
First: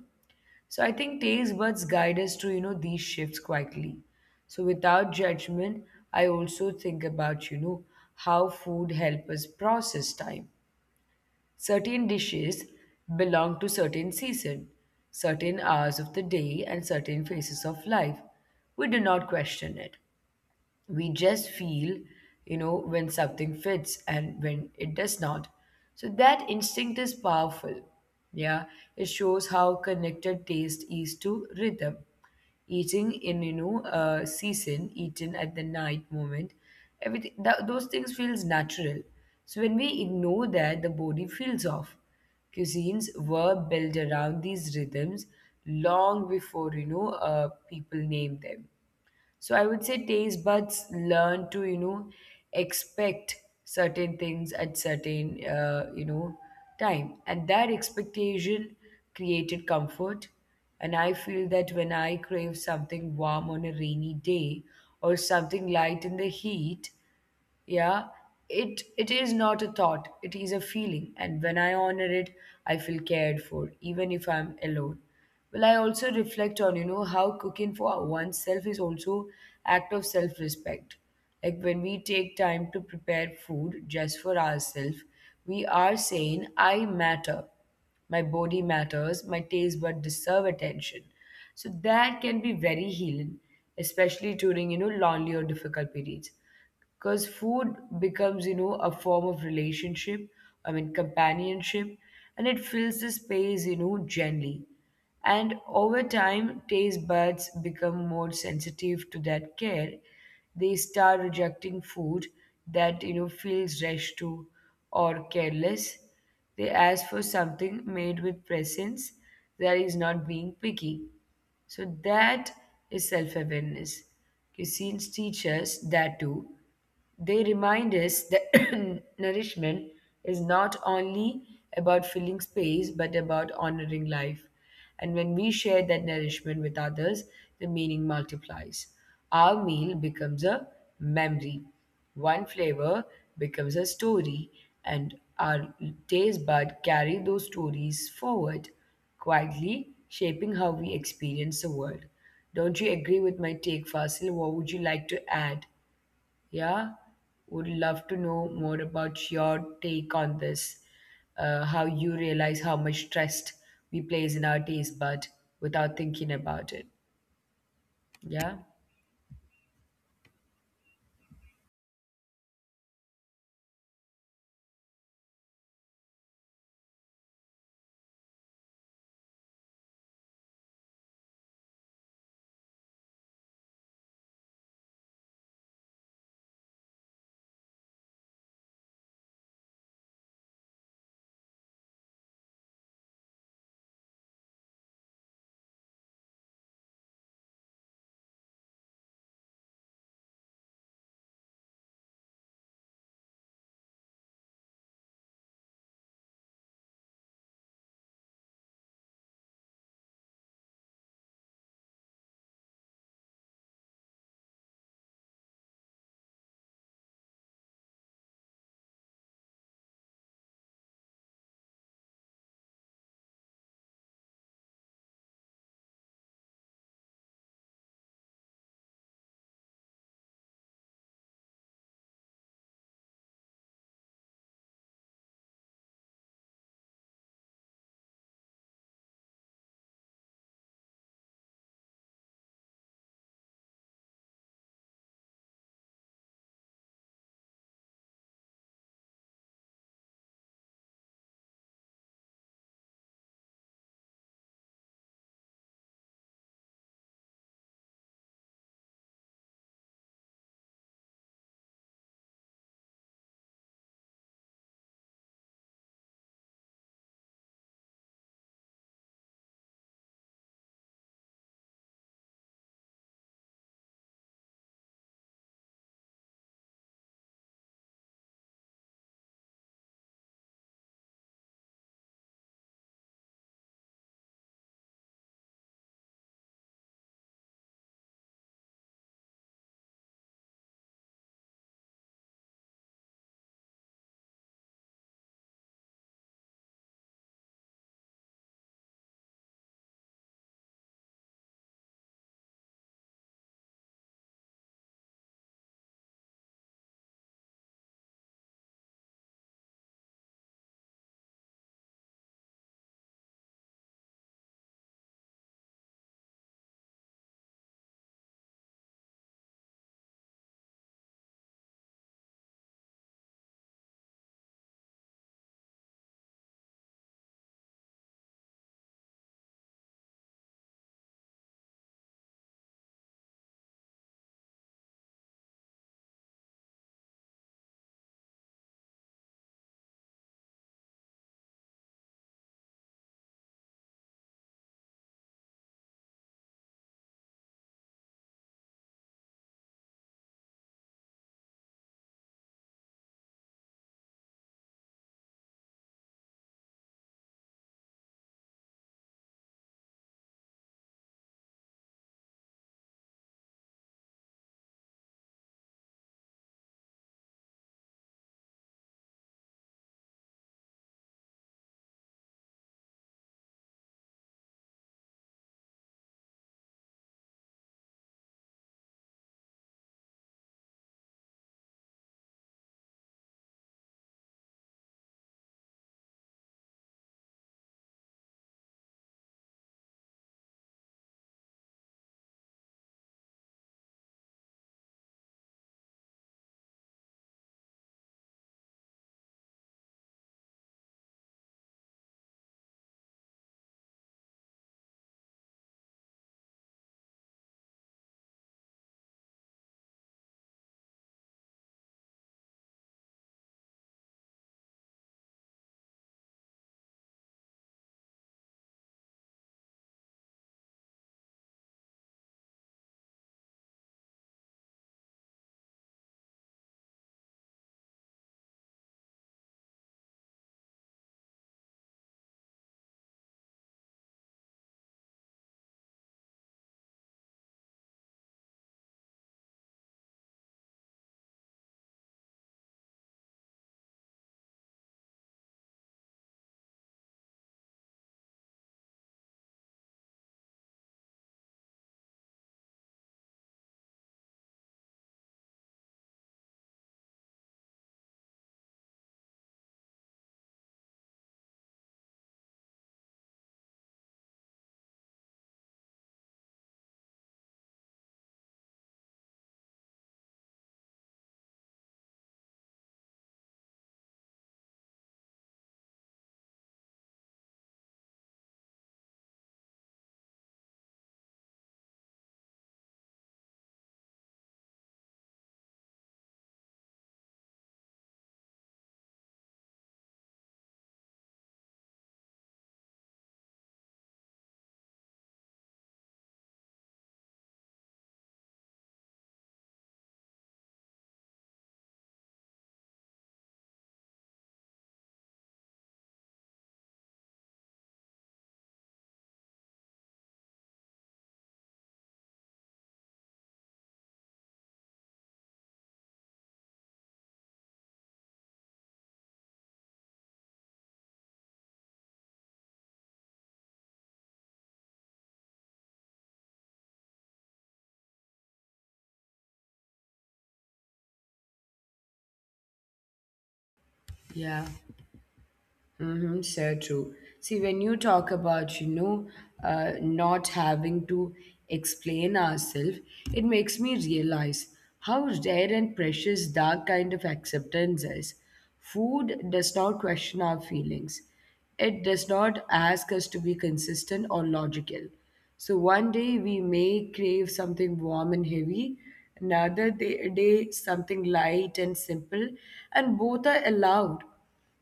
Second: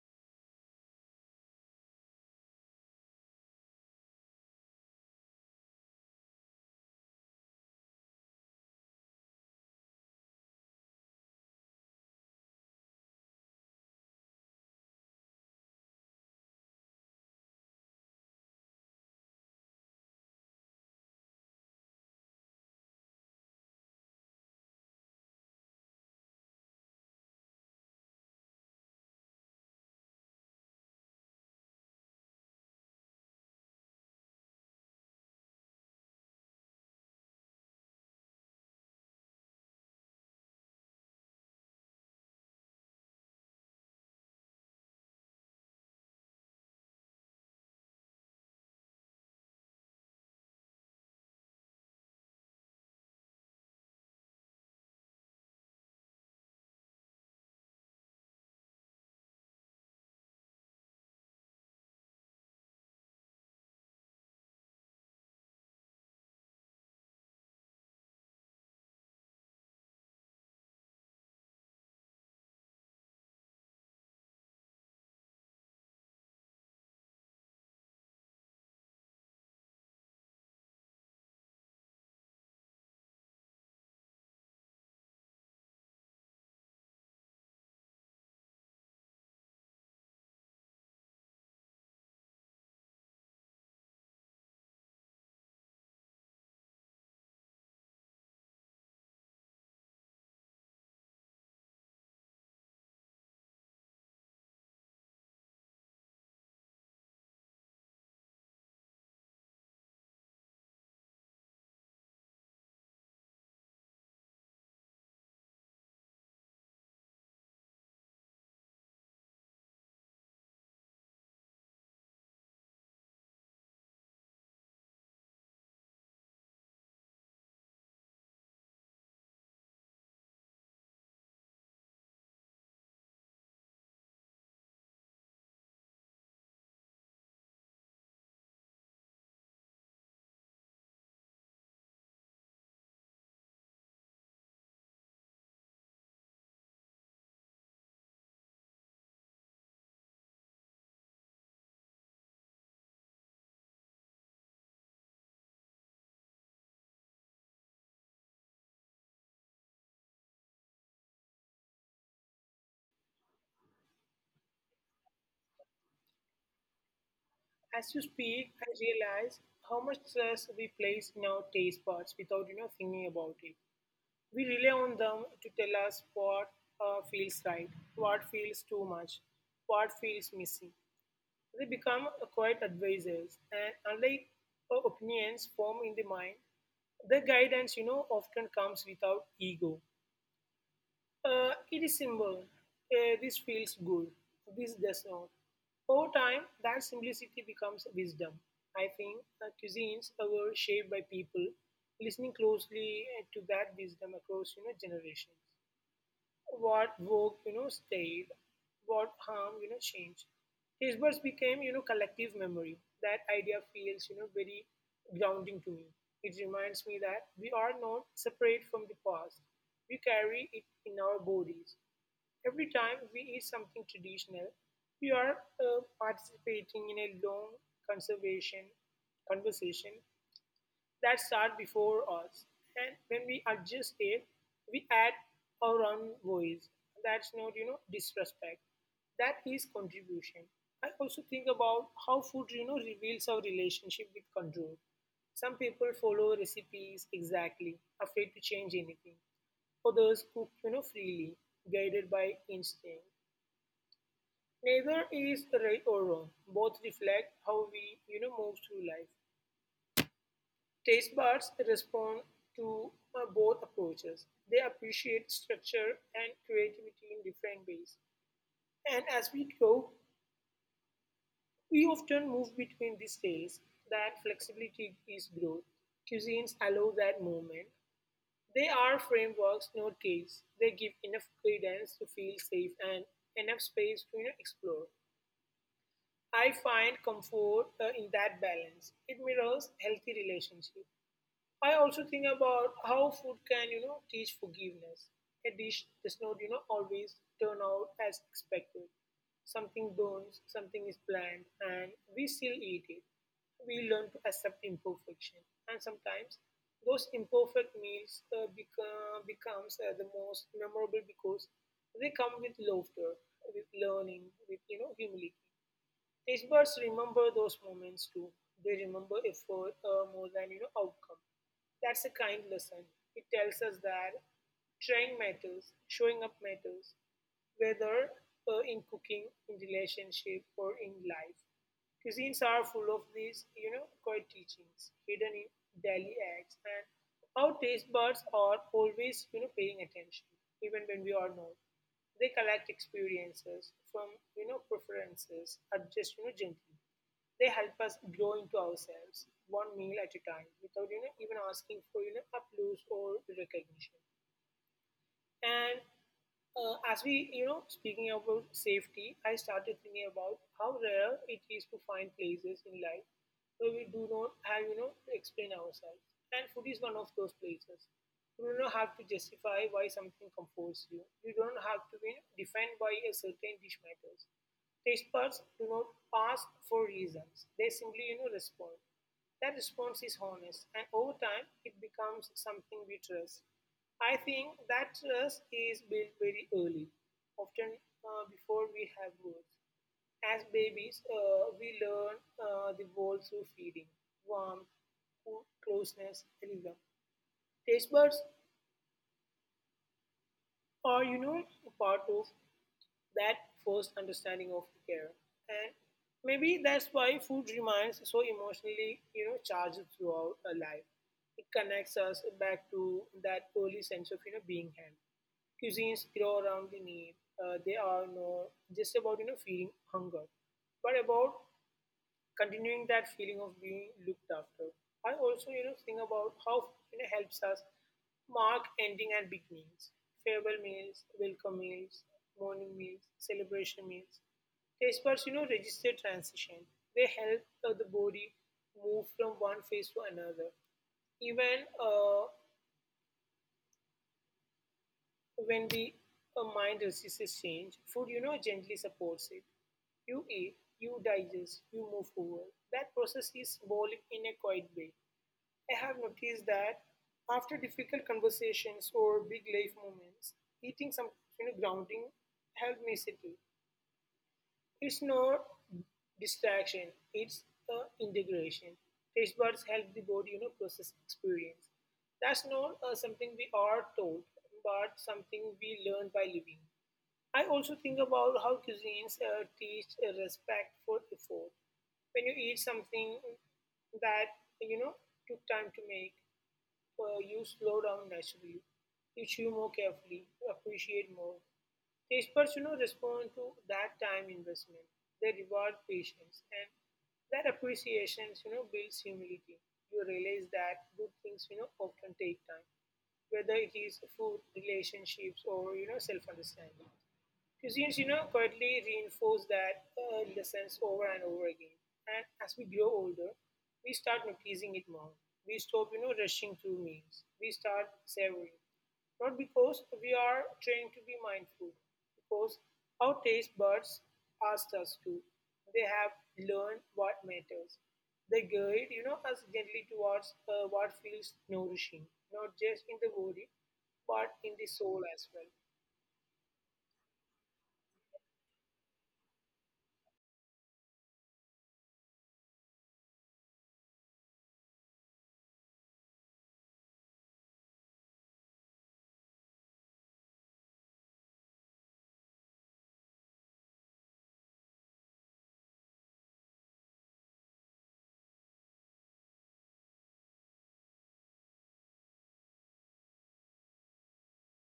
So I think taste buds guide us to, these shifts quietly. So without judgment, I also think about, how food help us process time. Certain dishes belong to certain season, certain hours of the day and certain phases of life. We do not question it, we just feel, you know, when something fits and when it does not. So that instinct is powerful, yeah. It shows how connected taste is to rhythm, eating in, you know, a season, eaten at the night moment. Everything that, those things feels natural. So when we ignore that, the body feels off. Cuisines were built around these rhythms long before people named them. So I would say taste buds learn to, expect certain things at certain, time. And that expectation created comfort. And I feel that when I crave something warm on a rainy day or something light in the heat, yeah, it is not a thought, it is a feeling, and when I honor it, I feel cared for even if I'm alone. Well, I also reflect on, you know, how cooking for oneself is also act of self respect. Like when we take time to prepare food just for ourselves, we are saying I matter, my body matters, my taste bud deserve attention. So that can be very healing, especially during, you know, lonely or difficult periods, because food becomes, you know, a form of relationship. I mean companionship. And it fills the space, you know, gently. And over time, taste buds become more sensitive to that care. They start rejecting food that, you know, feels rushed to or careless. They ask for something made with presence. That is not being picky. So that is self awareness. Cuisines teach us that too. They remind us that nourishment is not only about filling space, but about honoring life. And when we share that nourishment with others, the meaning multiplies. Our meal becomes a memory, one flavor becomes a story, and our taste bud carry those stories forward, quietly shaping how we experience the world. Don't you agree with my take, Fasil? What would you like to add? Yeah, would love to know more about your take on this. How you realize how much trust we place in our taste bud without thinking about it.
As you speak,
Yeah,
I realize how much stress we place in our taste buds without, you know, thinking about it. We rely on them to tell us what feels right, what feels too much, what feels missing. They become quite advisors, and unlike opinions formed in the mind, the guidance, you know, often comes without ego. It is simple. This feels good. This does not. Over time, that simplicity becomes wisdom. I think cuisines were shaped by people listening closely to that wisdom across, you know, generations. What worked, you know, stayed. What harm, you know, changed. His words became, you know, collective memory. That idea feels, you know, very grounding to me. It reminds me that we are not separate from the past. We carry it in our bodies. Every time we eat something traditional, we are participating in a long conservation conversation that start before us. And when we adjust it, we add our own voice. That's not, you know, disrespect. That is contribution. I also think about how food, you know, reveals our relationship with control. Some people follow recipes exactly, afraid to change anything. Others cook, you know, freely, guided by instinct. Neither is right or wrong. Both reflect how we, you know, move through life. Taste buds respond to both approaches. They appreciate structure and creativity in different ways. And as we grow, we often move between these states. That flexibility is growth. Cuisines allow that movement. They are frameworks, not caves. They give enough guidance to feel safe and enough space to, you know, explore. I find comfort in that balance. It mirrors healthy relationships. I also think about how food can, you know, teach forgiveness. A dish does not, you know, always turn out as expected. Something burns, something is bland, and we still eat it. We learn to accept imperfection, and sometimes those imperfect meals becomes the most memorable because they come with laughter, with learning, with, you know, humility. These birds remember those moments too. They remember effort more than, you know, outcome. That's a kind lesson. It tells us that trying matters, showing up matters, whether in cooking, in relationship, or in life. Cuisines are full of these, you know, quiet teachings hidden in daily acts, and our taste buds are always, you know, paying attention, even when we are not. They collect experiences from, you know, preferences, adjust, you know, gently. They help us grow into ourselves, one meal at a time, without, even asking for, applause or recognition. And as we, you know, speaking about safety, I started thinking about how rare it is to find places in life where we do not have, to explain ourselves. And food is one of those places. You do not have to justify why something comforts you. You don't have to be defined by a certain dish matters. Tastebuds do not ask for reasons, they simply respond. That response is honest, and over time it becomes something we trust. I think that trust is built very early, often before we have words. As babies, we learn the world through feeding, warmth, food, closeness, and rhythm. Taste buds are, a part of that first understanding of care. And maybe that's why food remains so emotionally, charged throughout our life. It connects us back to that early sense of, being held. Cuisines grow around the need. They are not just about, feeling hunger, but about continuing that feeling of being looked after. I also, think about how it helps us mark ending and beginnings, farewell meals, welcome meals, morning meals, celebration meals. Taste buds, register transition. They help the body move from one phase to another. Even when the mind resists change, food, gently supports it. You eat, you digest, you move forward. That process is symbolic in a quiet way. I have noticed that after difficult conversations or big life moments, eating some grounding helped me settle. It's not distraction, it's the integration. Taste buds help the body, process experience. That's not something we are told, but something we learn by living. I also think about how cuisines teach a respect for effort. When you eat something that you know took time to make, you slow down naturally. You chew more carefully, you appreciate more. The Experts, respond to that time investment. They reward patience, and that appreciation, builds humility. You realize that good things, often take time, whether it is food, relationships, or self-understanding. Cuisines, quietly reinforce that lessons over and over again. And as we grow older, we start noticing it more. We stop, rushing through meals. We start savoring. Not because we are trained to be mindful, because our taste buds asked us to. They have learned what matters. They guide, us gently towards what feels nourishing, not just in the body, but in
yeah.
the soul as well.
Mm-hmm, so true. See, when you talk about, not having to explain ourselves, it makes me realize how rare and precious that kind of acceptance is. Food does not question our feelings, it does not ask us to be consistent or logical. So one day we may crave something warm and heavy, another day something light and simple, and both are allowed.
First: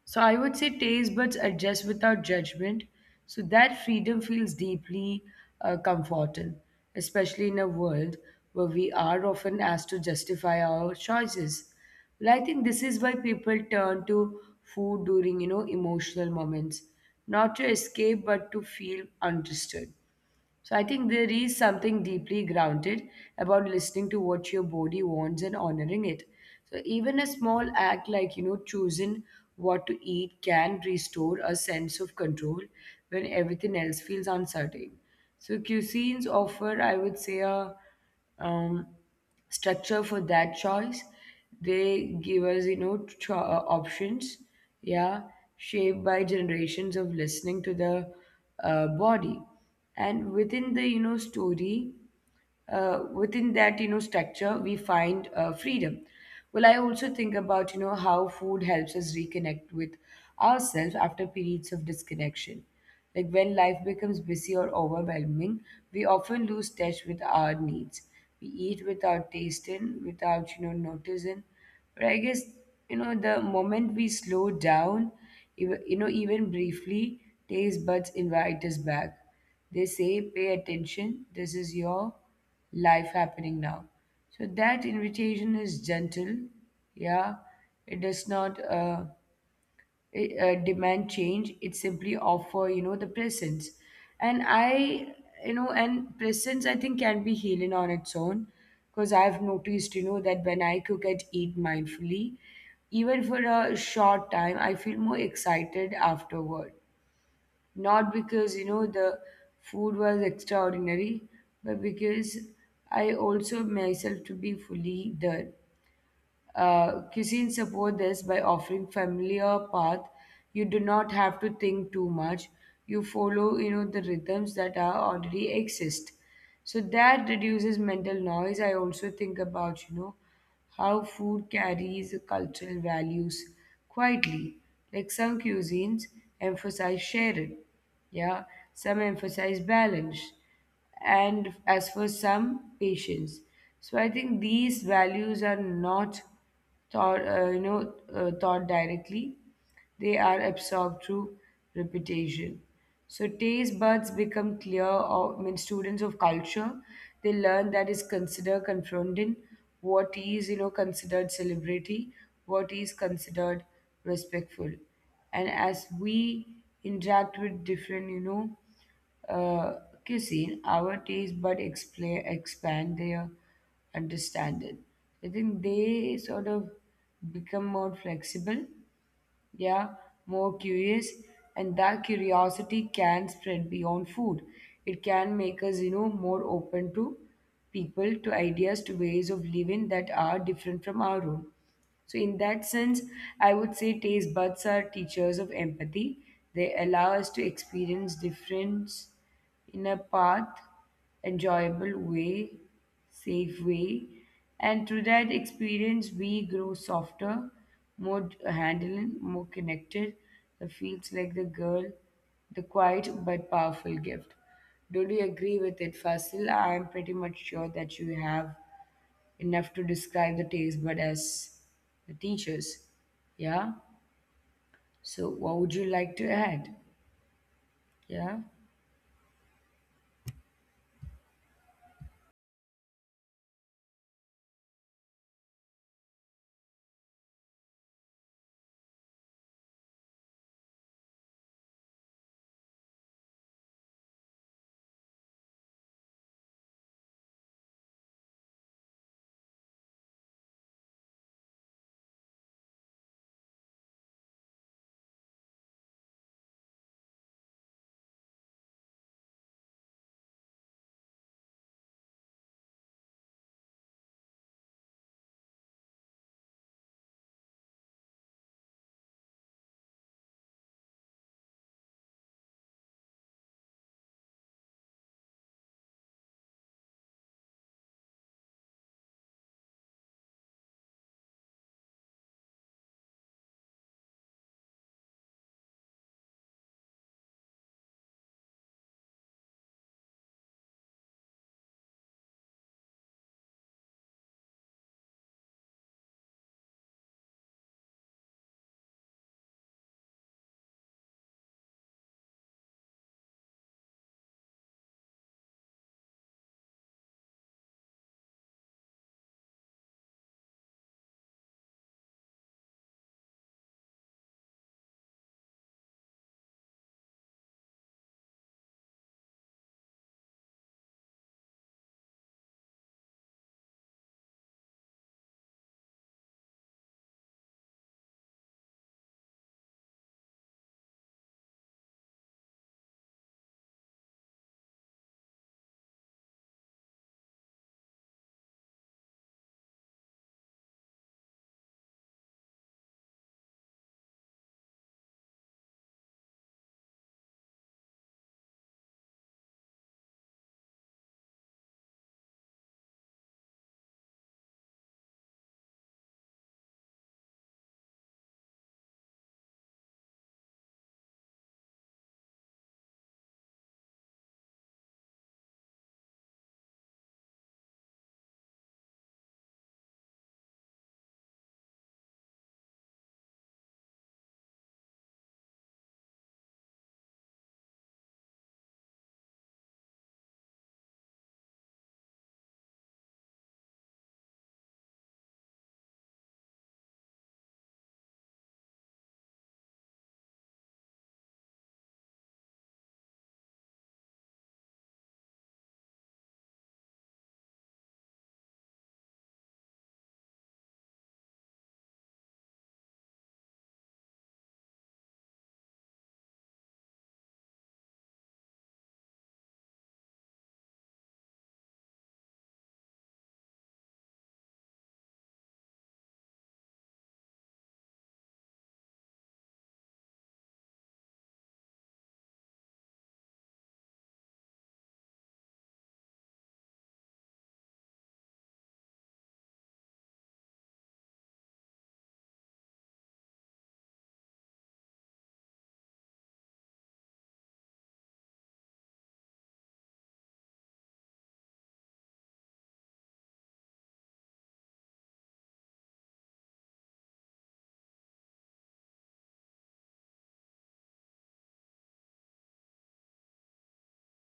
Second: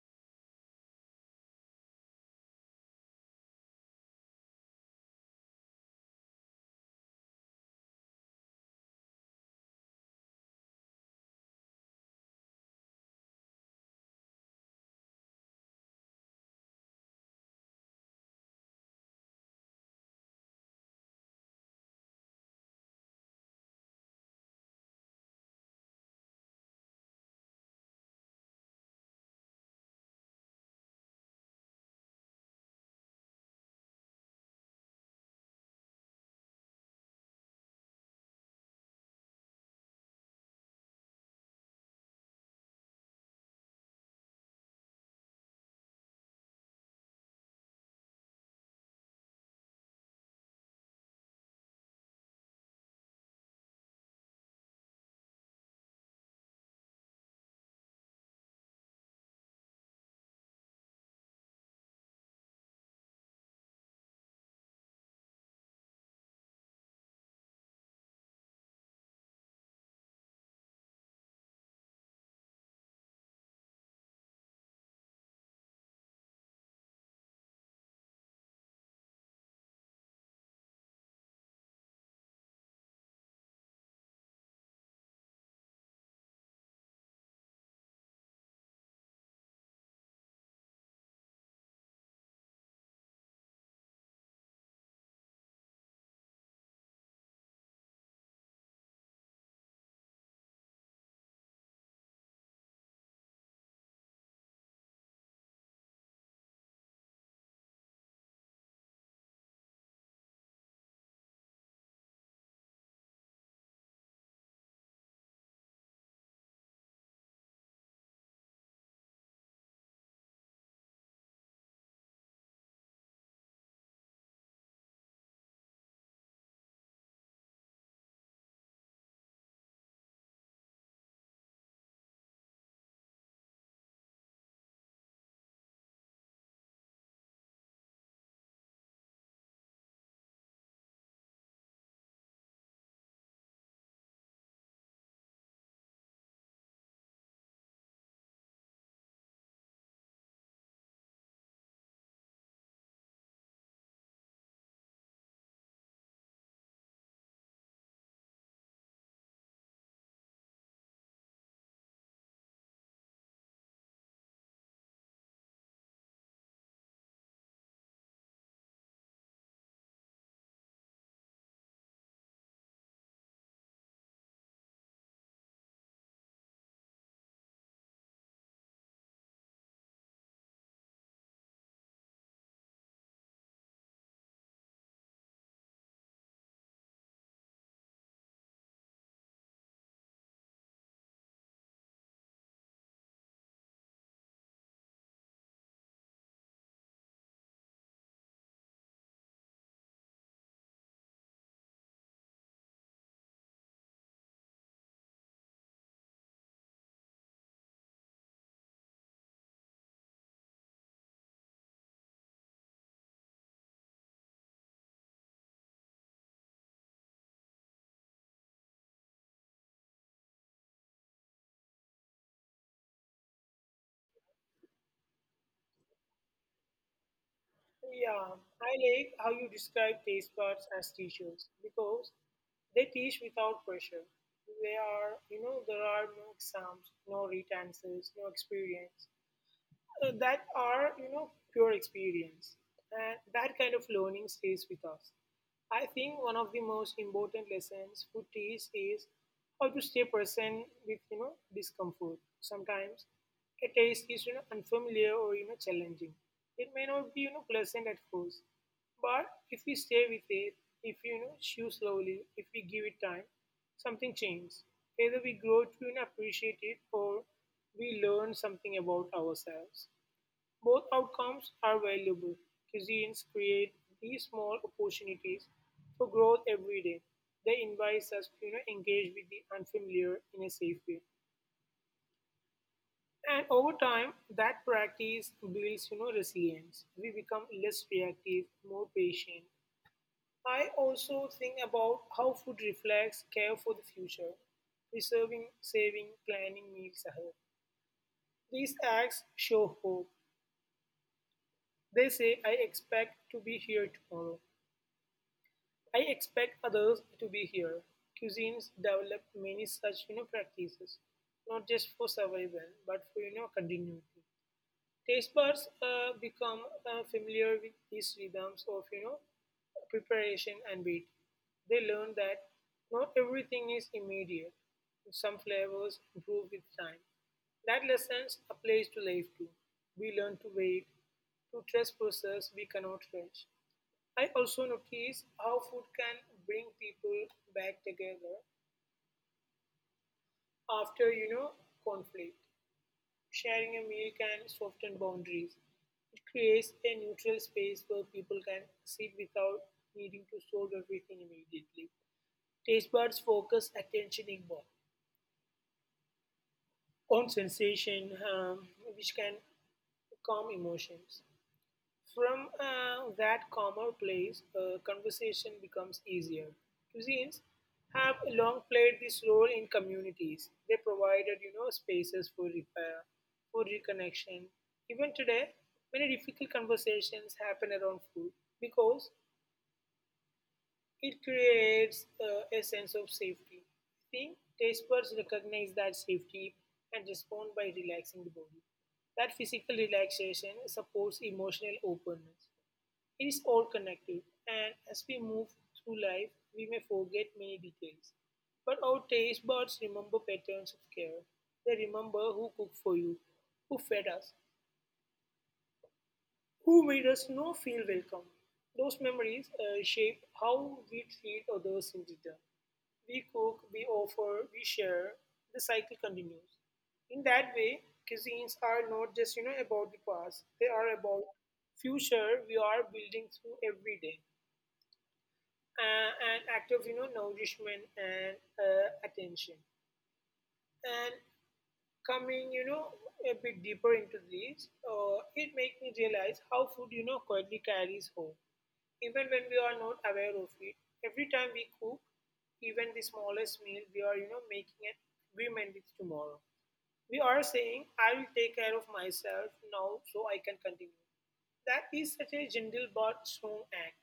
So I would say taste buds adjust without judgment. So that freedom feels deeply comforting, especially in a world where we are often asked to justify our choices. Well, I think this is why people turn to food during, emotional moments, not to escape, but to feel understood. So I think there is something deeply grounded about listening to what your body wants and honoring it. So even a small act like, choosing what to eat can restore a sense of control when everything else feels uncertain. So cuisines offer, I would say, a um, structure for that choice. They give us, options, yeah, shaped by generations of listening to the body. And within the, within that, you know, structure we find freedom. Well, I also think about, you know, how food helps us reconnect with ourselves after periods of disconnection. Like when life becomes busy or overwhelming, we often lose touch with our needs. We eat without tasting, without, you know, noticing. But I guess, the moment we slow down, even briefly, taste buds invite us back. They say, pay attention, this is your life happening now. So that invitation is gentle, yeah. It does not demand change, it simply offer, you know, the presence. And i you know and presence, I think, can be healing on its own, because I've noticed, you know, that when I cook and eat mindfully, even for a short time, I feel more excited afterward. Not because, you know, the food was extraordinary, but because I also myself to be fully there. Cuisine support this by offering familiar path. You do not have to think too much. You follow, the rhythms that are already exist. So that reduces mental noise. I also think about, how food carries cultural values quietly. Like some cuisines emphasize sharing, yeah, some emphasize balance, and as for some, patience. So I think these values are not thought directly, they are absorbed through repetition. So taste buds become clear. Or, I mean, students of culture, they learn that is considered confronting, what is, you know, considered celebrity, what is considered respectful, and as we interact with different know uh, cuisine, our taste bud explain expand their understanding. I think they sort of become more flexible, yeah, more curious, and that curiosity can spread beyond food. It can make us, more open to people, to ideas, to ways of living that are different from our own. So, in that sense, I would say taste buds are teachers of empathy. They allow us to experience difference in a path, enjoyable way, safe way. And through that experience, we grow softer, handling, more connected. It feels like the girl, the quiet but powerful gift. Don't you agree with it, Fasil? I'm pretty much sure that you have enough to describe the taste, but as the teachers, yeah? So, what would you like to add? Yeah?
Yeah, I like how you describe taste buds as teachers because they teach without pressure. They are, there are no exams, no written answers, no experience that are pure experience. And that kind of learning stays with us. I think one of the most important lessons food teach is how to stay present with discomfort. Sometimes a taste is unfamiliar or challenging. It may not be pleasant at first, but if we stay with it, if you, you know chew slowly, if we give it time, something changes. Either we grow to you appreciate it, or we learn something about ourselves. Both outcomes are valuable. Cuisines create these small opportunities for growth every day. They invite us to engage with the unfamiliar in a safe way. And over time, that practice builds, resilience. We become less reactive, more patient. I also think about how food reflects care for the future, preserving, saving, planning meals ahead. These acts show hope. They say, I expect to be here tomorrow. I expect others to be here. Cuisines develop many such practices, not just for survival, but for continuity. Taste buds become familiar with these rhythms of preparation and wait. They learn that not everything is immediate. Some flavors improve with time. That lesson applies to life too. We learn to wait, to trust process we cannot rush. I also notice how food can bring people back together after conflict. Sharing a meal can soften boundaries. It creates a neutral space where people can sit without needing to solve everything immediately. Taste buds focus attention in inward on sensation, which can calm emotions. From that calmer place, conversation becomes easier. Cuisines have long played this role in communities. They provided, spaces for repair, for reconnection. Even today, many difficult conversations happen around food because it creates a sense of safety. Think taste buds recognize that safety and respond by relaxing the body. That physical relaxation supports emotional openness. It is all connected, and as we move through life, we may forget many details. But our taste buds remember patterns of care. They remember who cooked for you, who fed us, who made us not feel welcome. Those memories shape how we treat others in return. We cook, we offer, we share. The cycle continues. In that way, cuisines are not just about the past; they are about future we are building through every day. An act of nourishment and attention. And coming a bit deeper into this, it makes me realize how food quietly carries home, even when we are not aware of it. Every time we cook, even the smallest meal, we are making an agreement with tomorrow. We are saying, I will take care of myself now so I can continue. That is such a gentle but strong act,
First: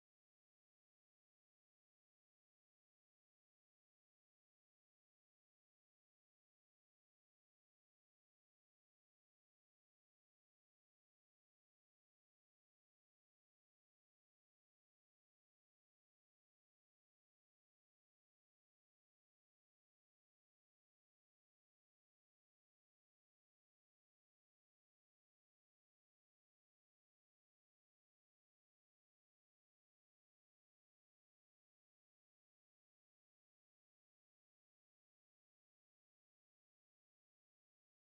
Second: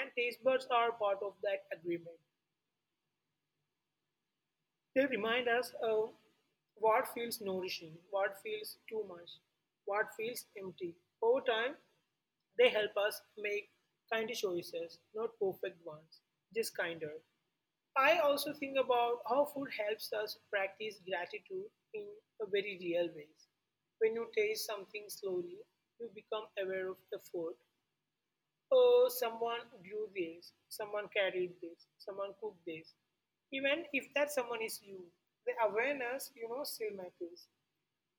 and taste buds are part of that agreement. They remind us of what feels nourishing, what feels too much, what feels empty. Over time, they help us make kind choices, not perfect ones, just kinder. I also think about how food helps us practice gratitude in a very real way. When you taste something slowly, you become aware of the food. Oh, someone grew this, someone carried this, someone cooked this. Even if that someone is you, the awareness, still matters.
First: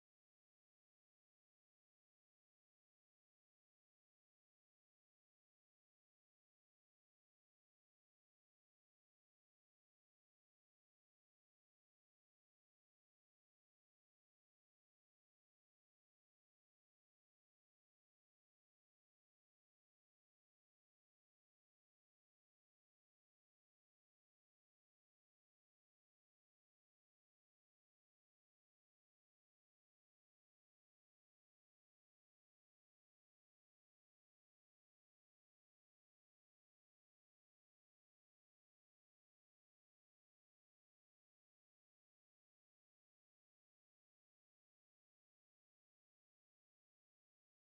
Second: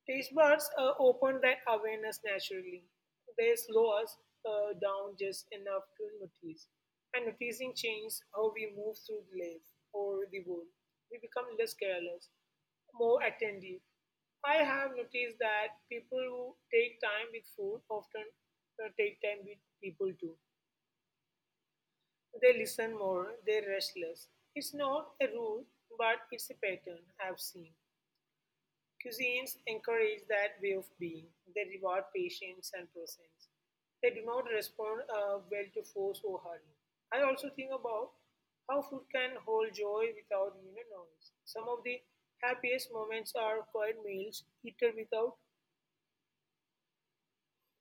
Taste buds open that awareness naturally. They slow us down just enough to notice. And noticing changes how we move through life or the world. We become less careless, more attentive. I have noticed that people who take time with food often take time with people too. They listen more, they're restless. It's not a rule, but it's a pattern I've seen. Cuisines encourage that way of being. They reward patience and presence. They do not respond well to force or hurry. I also think about how food can hold joy without noise. Some of the happiest moments are quiet meals eaten without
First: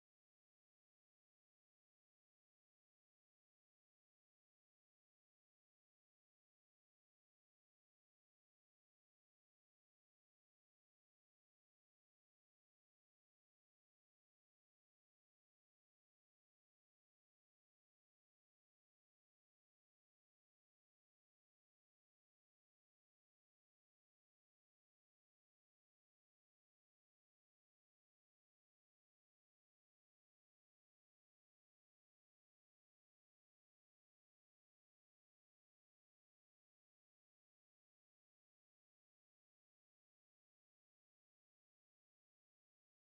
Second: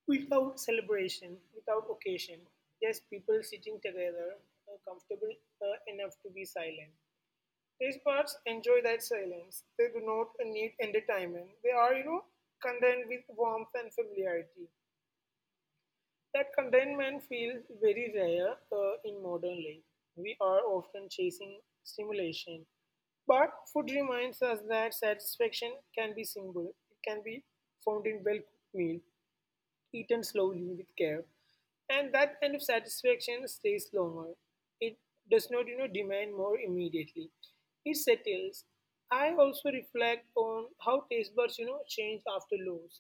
without celebration, without occasion. Just people sitting together, comfortable enough to be silent. Tastebuds enjoy that silence; they do not need entertainment. They are, content with warmth and familiarity. That contentment feels very rare in modern life. We are often chasing stimulation. But food reminds us that satisfaction can be simple. It can be found in well cooked meal, eaten slowly with care, and that kind of satisfaction stays longer. It does not, demand more immediately. It settles. I also reflect on how taste buds, change after loss.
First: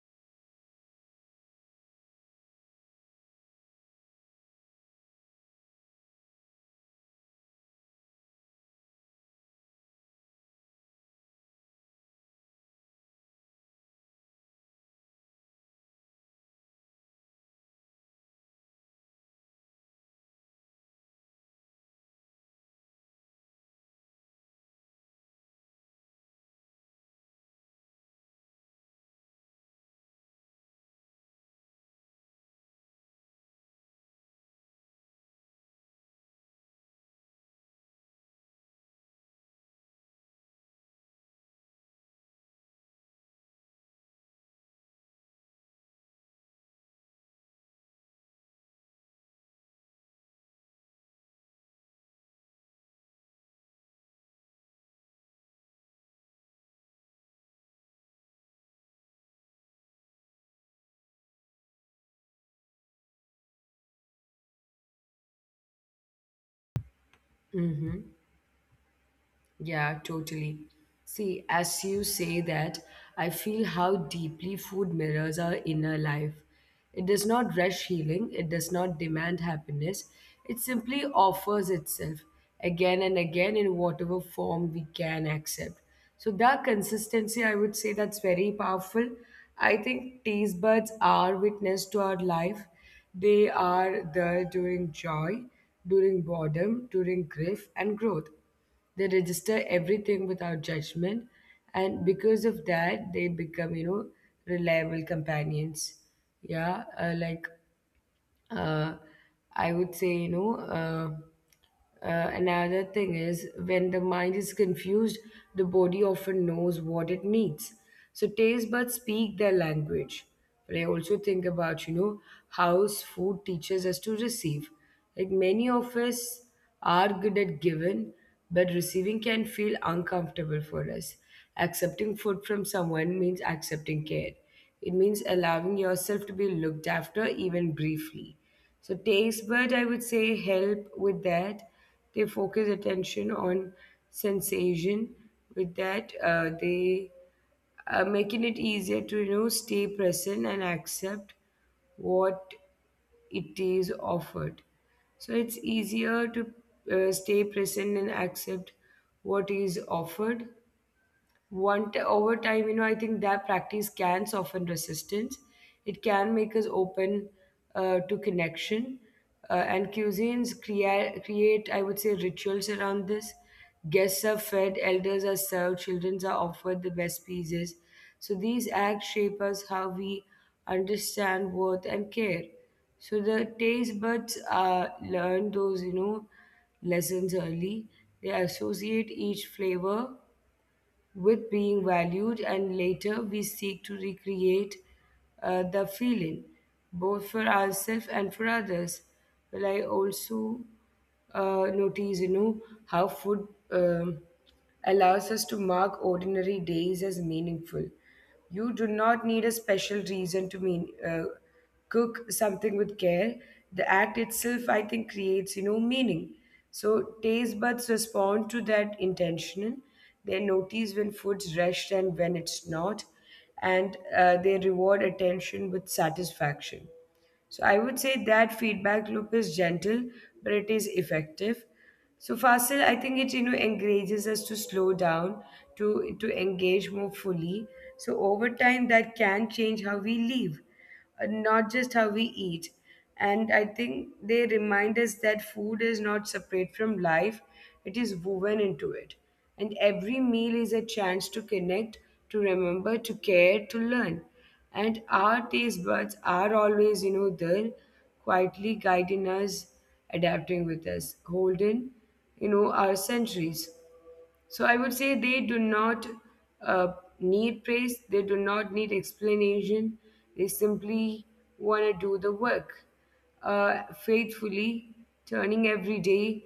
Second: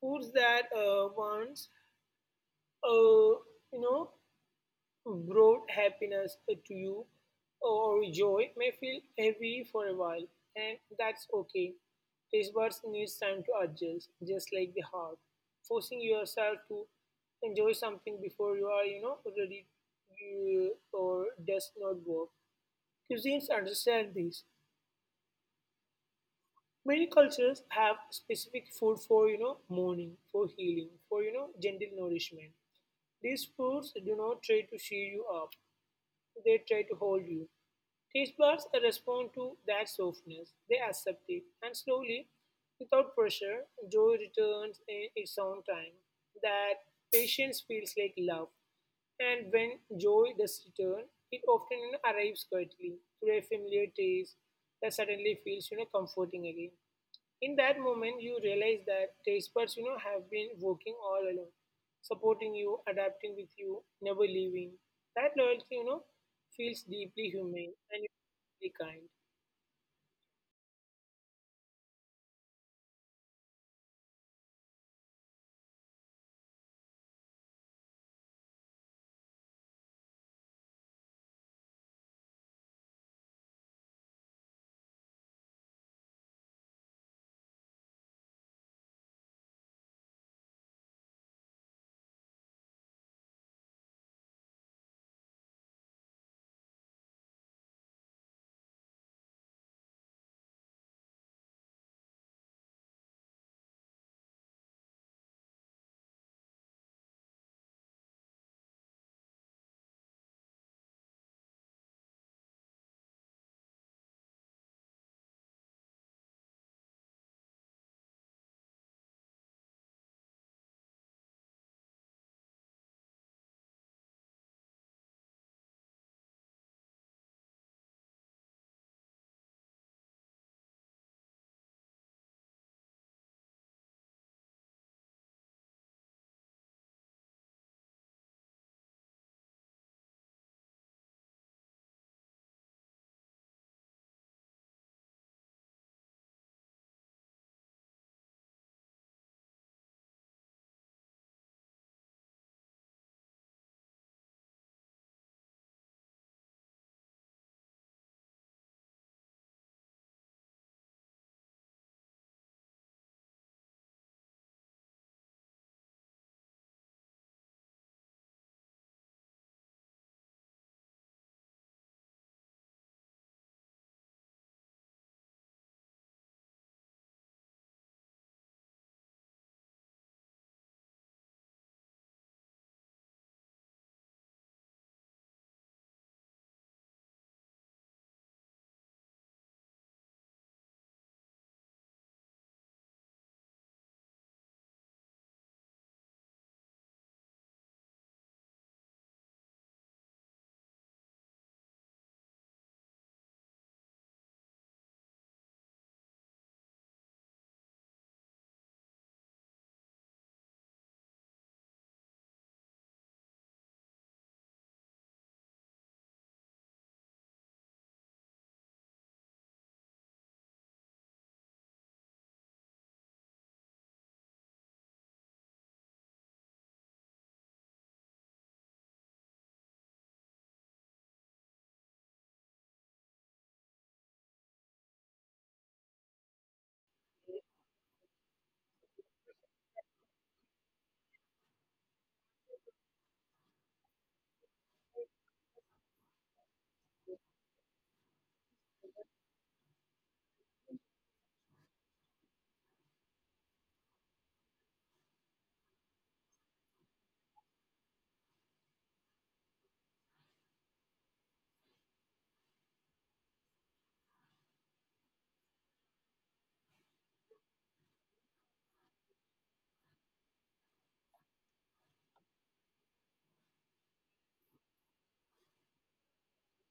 Foods that once, uh, you know, brought happiness to you or joy may feel heavy for a while, and that's okay. Taste buds needs time to adjust, just like the heart. Forcing yourself to enjoy something before you are, ready you, or does not work. Cuisines understand this. Many cultures have specific food for, mourning, for healing, for, gentle nourishment. These foods do not try to cheer you up. They try to hold you. Taste buds respond to that softness, they accept it, and slowly, without pressure, joy returns in its own time. That patience feels like love, and when joy does return, it often arrives quietly through a familiar taste that suddenly feels comforting again. In that moment you realize that taste buds have been working all along, supporting you, adapting with you, never leaving. That loyalty feels deeply humane and
Mm-hmm.
deeply kind.
Yeah, totally. See, as you say that, I feel how deeply food mirrors our inner life. It does not rush healing, it does not demand happiness, it simply offers itself again and again in whatever form we can accept. So, that consistency, I would say that's very powerful. I think taste buds are witness to our life. They are there during joy, during boredom, during grief, and growth. They register everything without judgment, and because of that, they become, reliable companions. Yeah, uh, I would say, another thing is when the mind is confused, the body often knows what it needs. So taste buds speak their language. But I also think about, how food teaches us to receive. Like many of us are good at giving, but receiving can feel uncomfortable for us. Accepting food from someone means accepting care. It means allowing yourself to be looked after, even briefly. So, taste bud, I would say, help with that. They focus attention on sensation. With that, they making it easier to, you know, stay present and accept what it is offered. So it's easier to stay present and accept what is offered want. Over time, you know, I think that practice can soften resistance, it can make us open to connection. And cuisines create, I would say, rituals around this. Guests are fed, elders are served, children are offered the best pieces. So these acts shape us how we understand worth and care. So the taste buds learn those, you know, lessons early. They associate each flavor with being valued, and later we seek to recreate the feeling, both for ourselves and for others. Well, I also notice, how food allows us to mark ordinary days as meaningful. You do not need a special reason to mean cook something with care. The act itself, I think, creates, you know, meaning. So taste buds respond to that intention. They notice when food's rushed and when it's not, and they reward attention with satisfaction. So I would say that feedback loop is gentle, but it is effective. So Fasil, I think it, you know, encourages us to slow down, to engage more fully. So over time, that can change how we live, not just how we eat. And I think they remind us that food is not separate from life; it is woven into it. And every meal is a chance to connect, to remember, to care, to learn, and our taste buds are always, you know, there, quietly guiding us, adapting with us, holding, you know, our centuries. So I would say they do not uh, need praise, they do not need explanation, they simply want to do the work faithfully, turning everyday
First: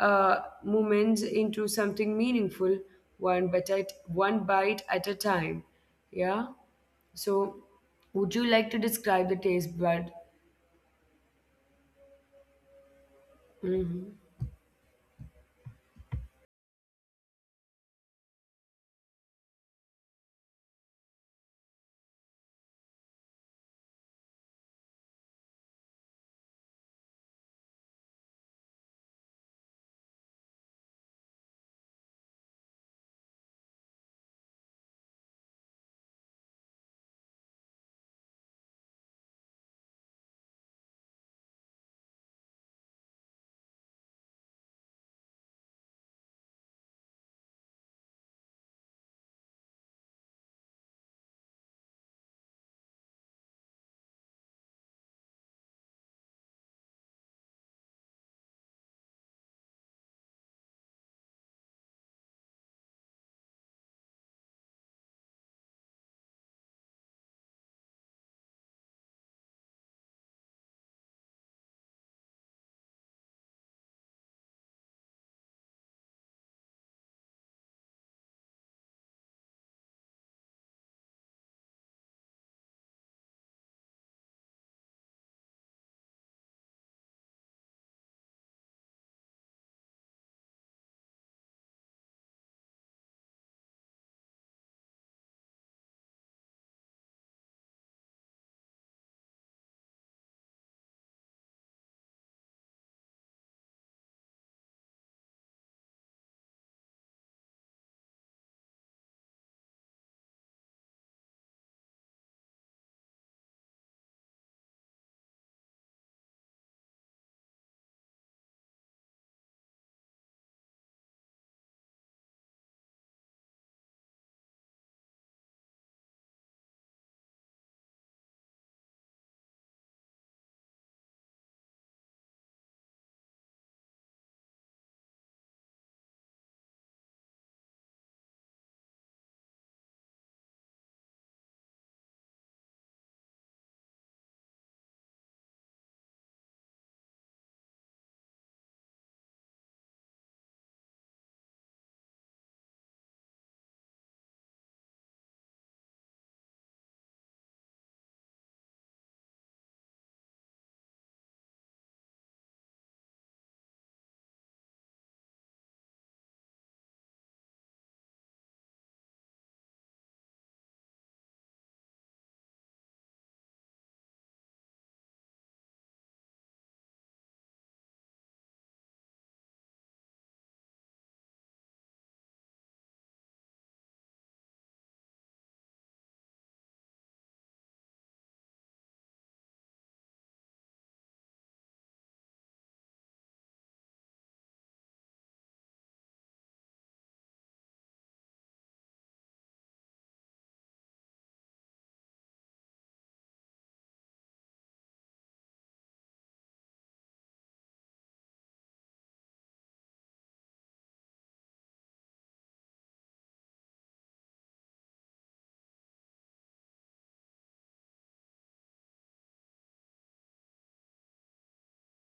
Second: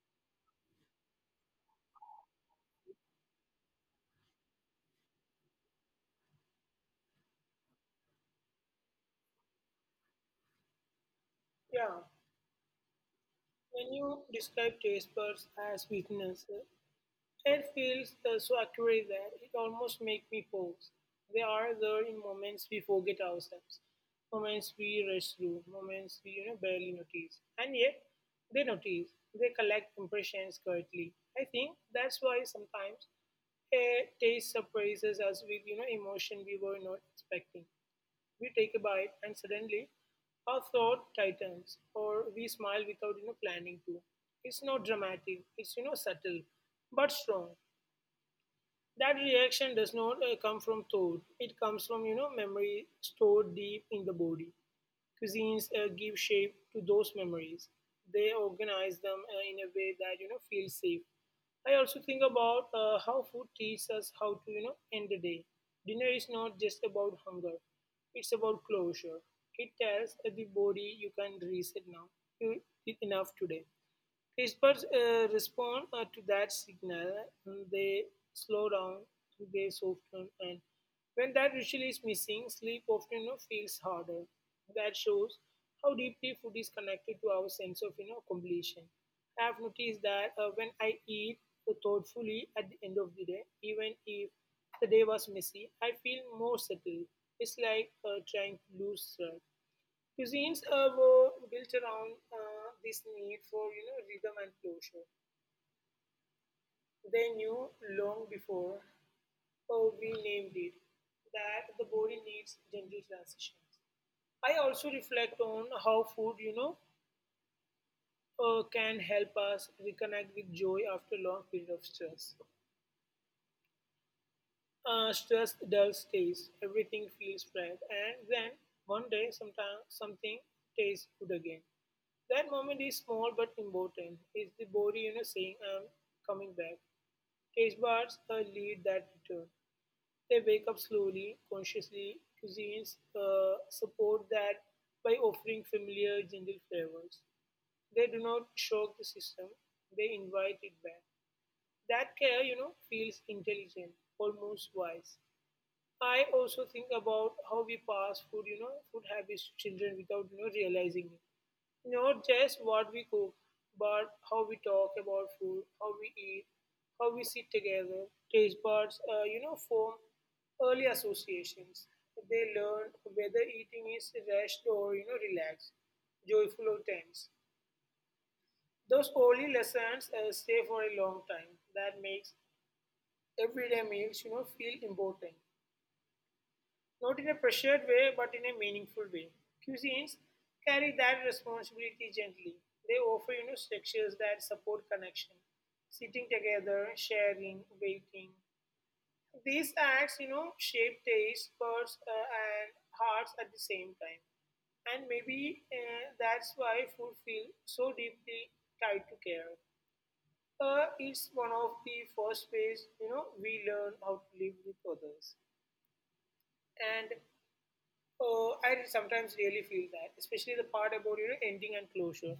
moments into something meaningful, one bite at a time. Yeah. So, would you like to describe the taste bud?
Yeah, when you
Mhm.
describe taste buds as sweetness, it feels so accurate that it almost makes me pause. They are there in moments we forget ourselves, moments we rush through, moments we barely notice, and yet they notice. They collect impressions correctly. I think that's why sometimes a taste surprises us with emotion we were not expecting. We take a bite and suddenly our throat tightens, or we smile without planning to. It's not dramatic. It's subtle, but strong. That reaction does not come from thought. It comes from memory stored deep in the body. Cuisines give shape to those memories. They organize them in a way that feels safe. I also think about how food teaches us how to end the day. Dinner is not just about hunger, it's about closure. It tells the body you can reset now. You did enough today. Experts respond to that signal, and they slow down, they soften, and when that usually is missing, sleep often feels harder. That shows how deeply food is connected to our sense of completion. I have noticed that when I eat thoughtfully at the end of the day, even if the day was messy, I feel more settled. It's like trying to lose track. Cuisines were built around this need for rhythm and closure. They knew long before we named it that the body needs gentle transitions. I also reflect on how food can help us reconnect with joy after long period of stress. Stress does taste. Everything feels right. And then one day, sometime, something tastes good again. That moment is small but important. It's the body saying, I'm coming back. Taste buds lead that return. They wake up slowly, consciously. Cuisines support that by offering familiar, gentle flavors. They do not shock the system, they invite it back. That care, feels intelligent, almost wise. I also think about how we pass food, food habits to children without, realizing it. Not just what we cook, but how we talk about food, how we eat, how we sit together. Taste buds, form early associations. They learn whether eating is rushed or, relaxed, joyful or tense. Those early lessons stay for a long time. That makes everyday meals, feel important, not in a pressured way, but in a meaningful way. Cuisines carry that responsibility gently. They offer, structures that support connection, sitting together, sharing, waiting. These acts, shape tastes, birds, and hearts at the same time. And maybe that's why food feels so deeply tied to care. It's one of the first ways, we learn how to live with others. And I sometimes really feel that, especially the part about ending and closure,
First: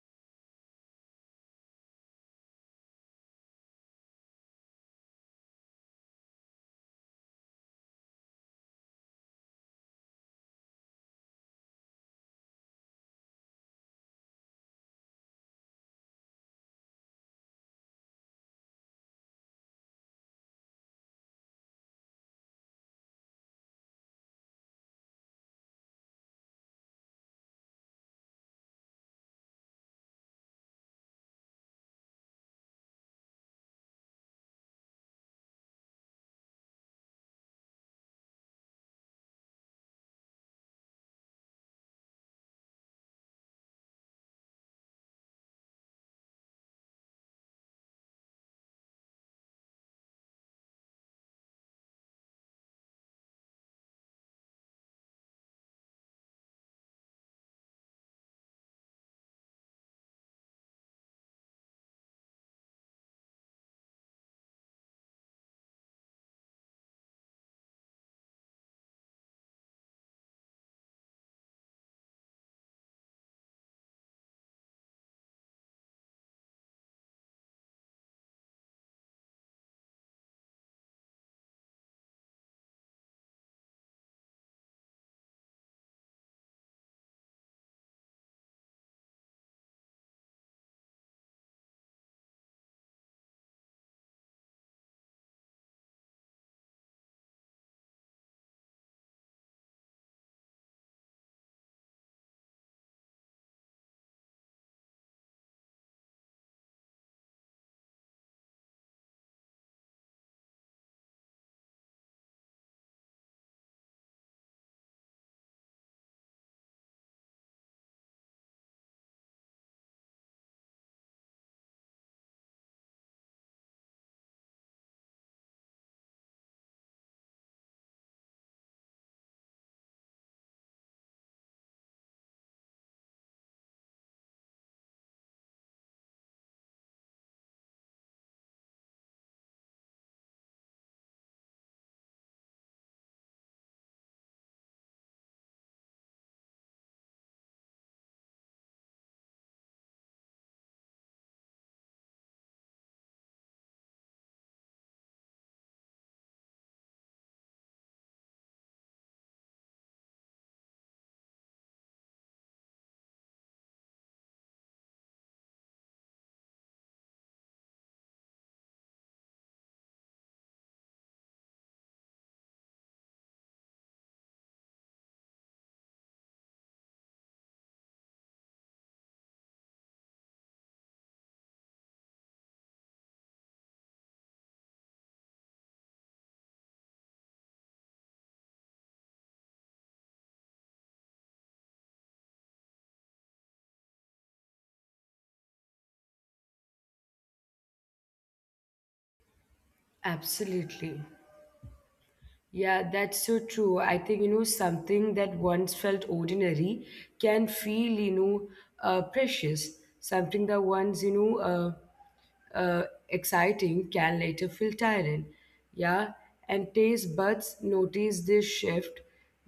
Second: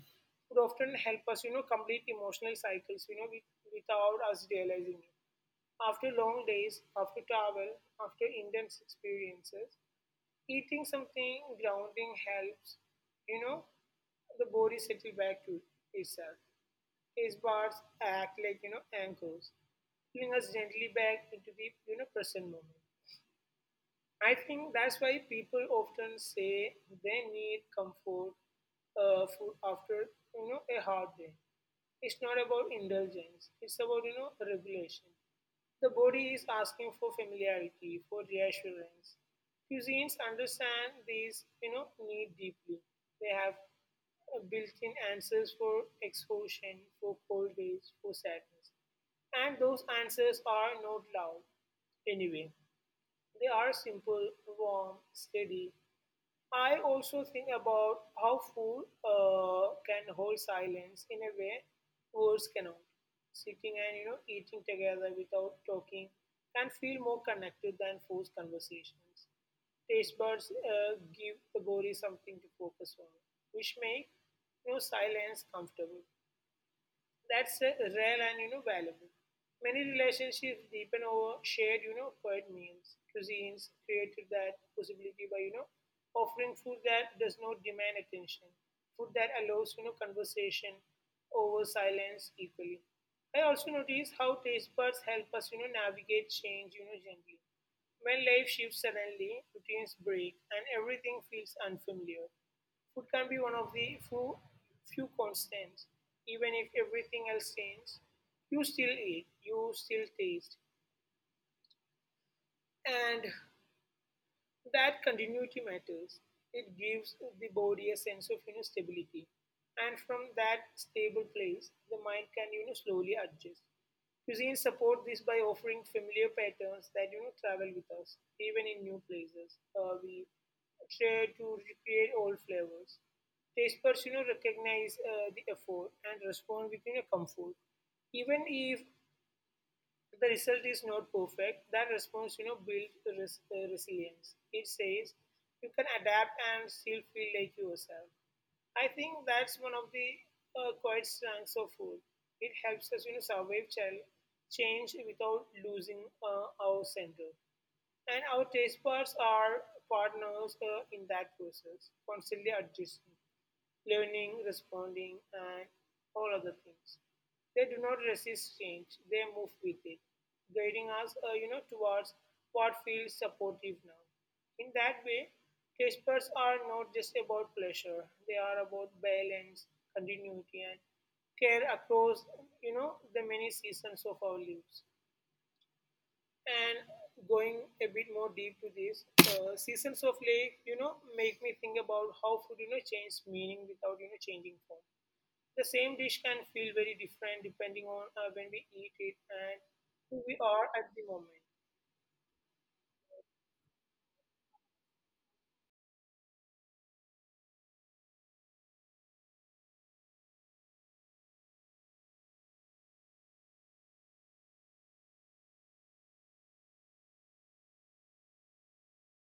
would often help us complete emotional cycles with, without us realizing it. After long days, after travel, after intense experiences, eating something grounding helps you know the body settle back to itself. Taste buds act like anchors, pulling us gently back into the present moment. I think that's why people often say they need comfort food after a hard day. It's not about indulgence. It's about regulation. The body is asking for familiarity, for reassurance. Cuisines understand these need deeply. They have built-in answers for exhaustion, for cold days, for sadness, and those answers are not loud anyway. They are simple, warm, steady. I also think about how food can hold silence in a way words cannot. Sitting and eating together without talking can feel more connected than forced conversations. Taste buds give the body something to focus on, which make silence comfortable. That's rare and valuable. Many relationships deepen over shared, quiet meals. Cuisines created that possibility by, offering food that does not demand attention. Food that allows, conversation over silence equally. I also notice how taste buds help us, navigate change, gently. When life shifts suddenly, routines break and everything feels unfamiliar. Food can be one of the few constants. Even if everything else changes, you still eat, you still taste, and that continuity matters. It gives the body a sense of stability. And from that stable place, the mind can slowly adjust. Cuisine support this by offering familiar patterns that travel with us, even in new places. We try to recreate old flavors. Taste buds, recognize the effort and respond with comfort. Even if the result is not perfect, that response, builds resilience. It says you can adapt and still feel like yourself. I think that's one of the quiet strengths of food. It helps us, survive change without losing our center. And our taste buds are partners in that process, constantly adjusting, learning, responding, and all other things. They do not resist change; they move with it, guiding us, towards what feels supportive now. In that way, taste buds are not just about pleasure; they are about balance, continuity, and care across, the many seasons of our lives. And going a bit more deep to this, seasons of lake, make me think about how food, changes meaning without, changing form. The same dish can feel very different depending on when we eat it and who we are at the
Absolutely.
moment.
Yeah, that's so true. I think, something that once felt ordinary can feel, precious. Something that once, exciting can later feel tiring. Yeah. And taste buds notice this shift,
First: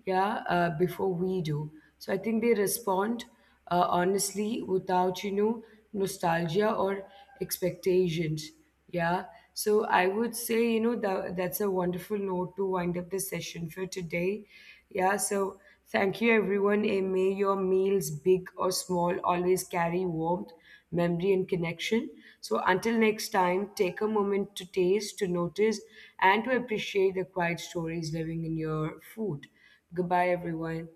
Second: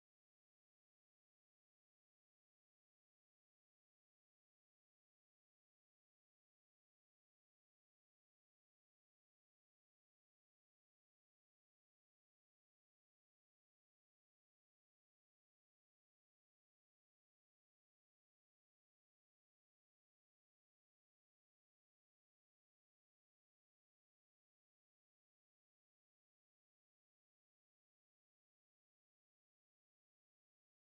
yeah, before we do. So I think they respond honestly without, nostalgia or expectations. Yeah. So I would say, that's a wonderful note to wind up the session for today. Yeah. So thank you, everyone. And may your meals, big or small, always carry warmth, memory, and connection. So, until next time, take a moment to taste, to notice, and to appreciate the quiet stories living in your food. Goodbye, everyone.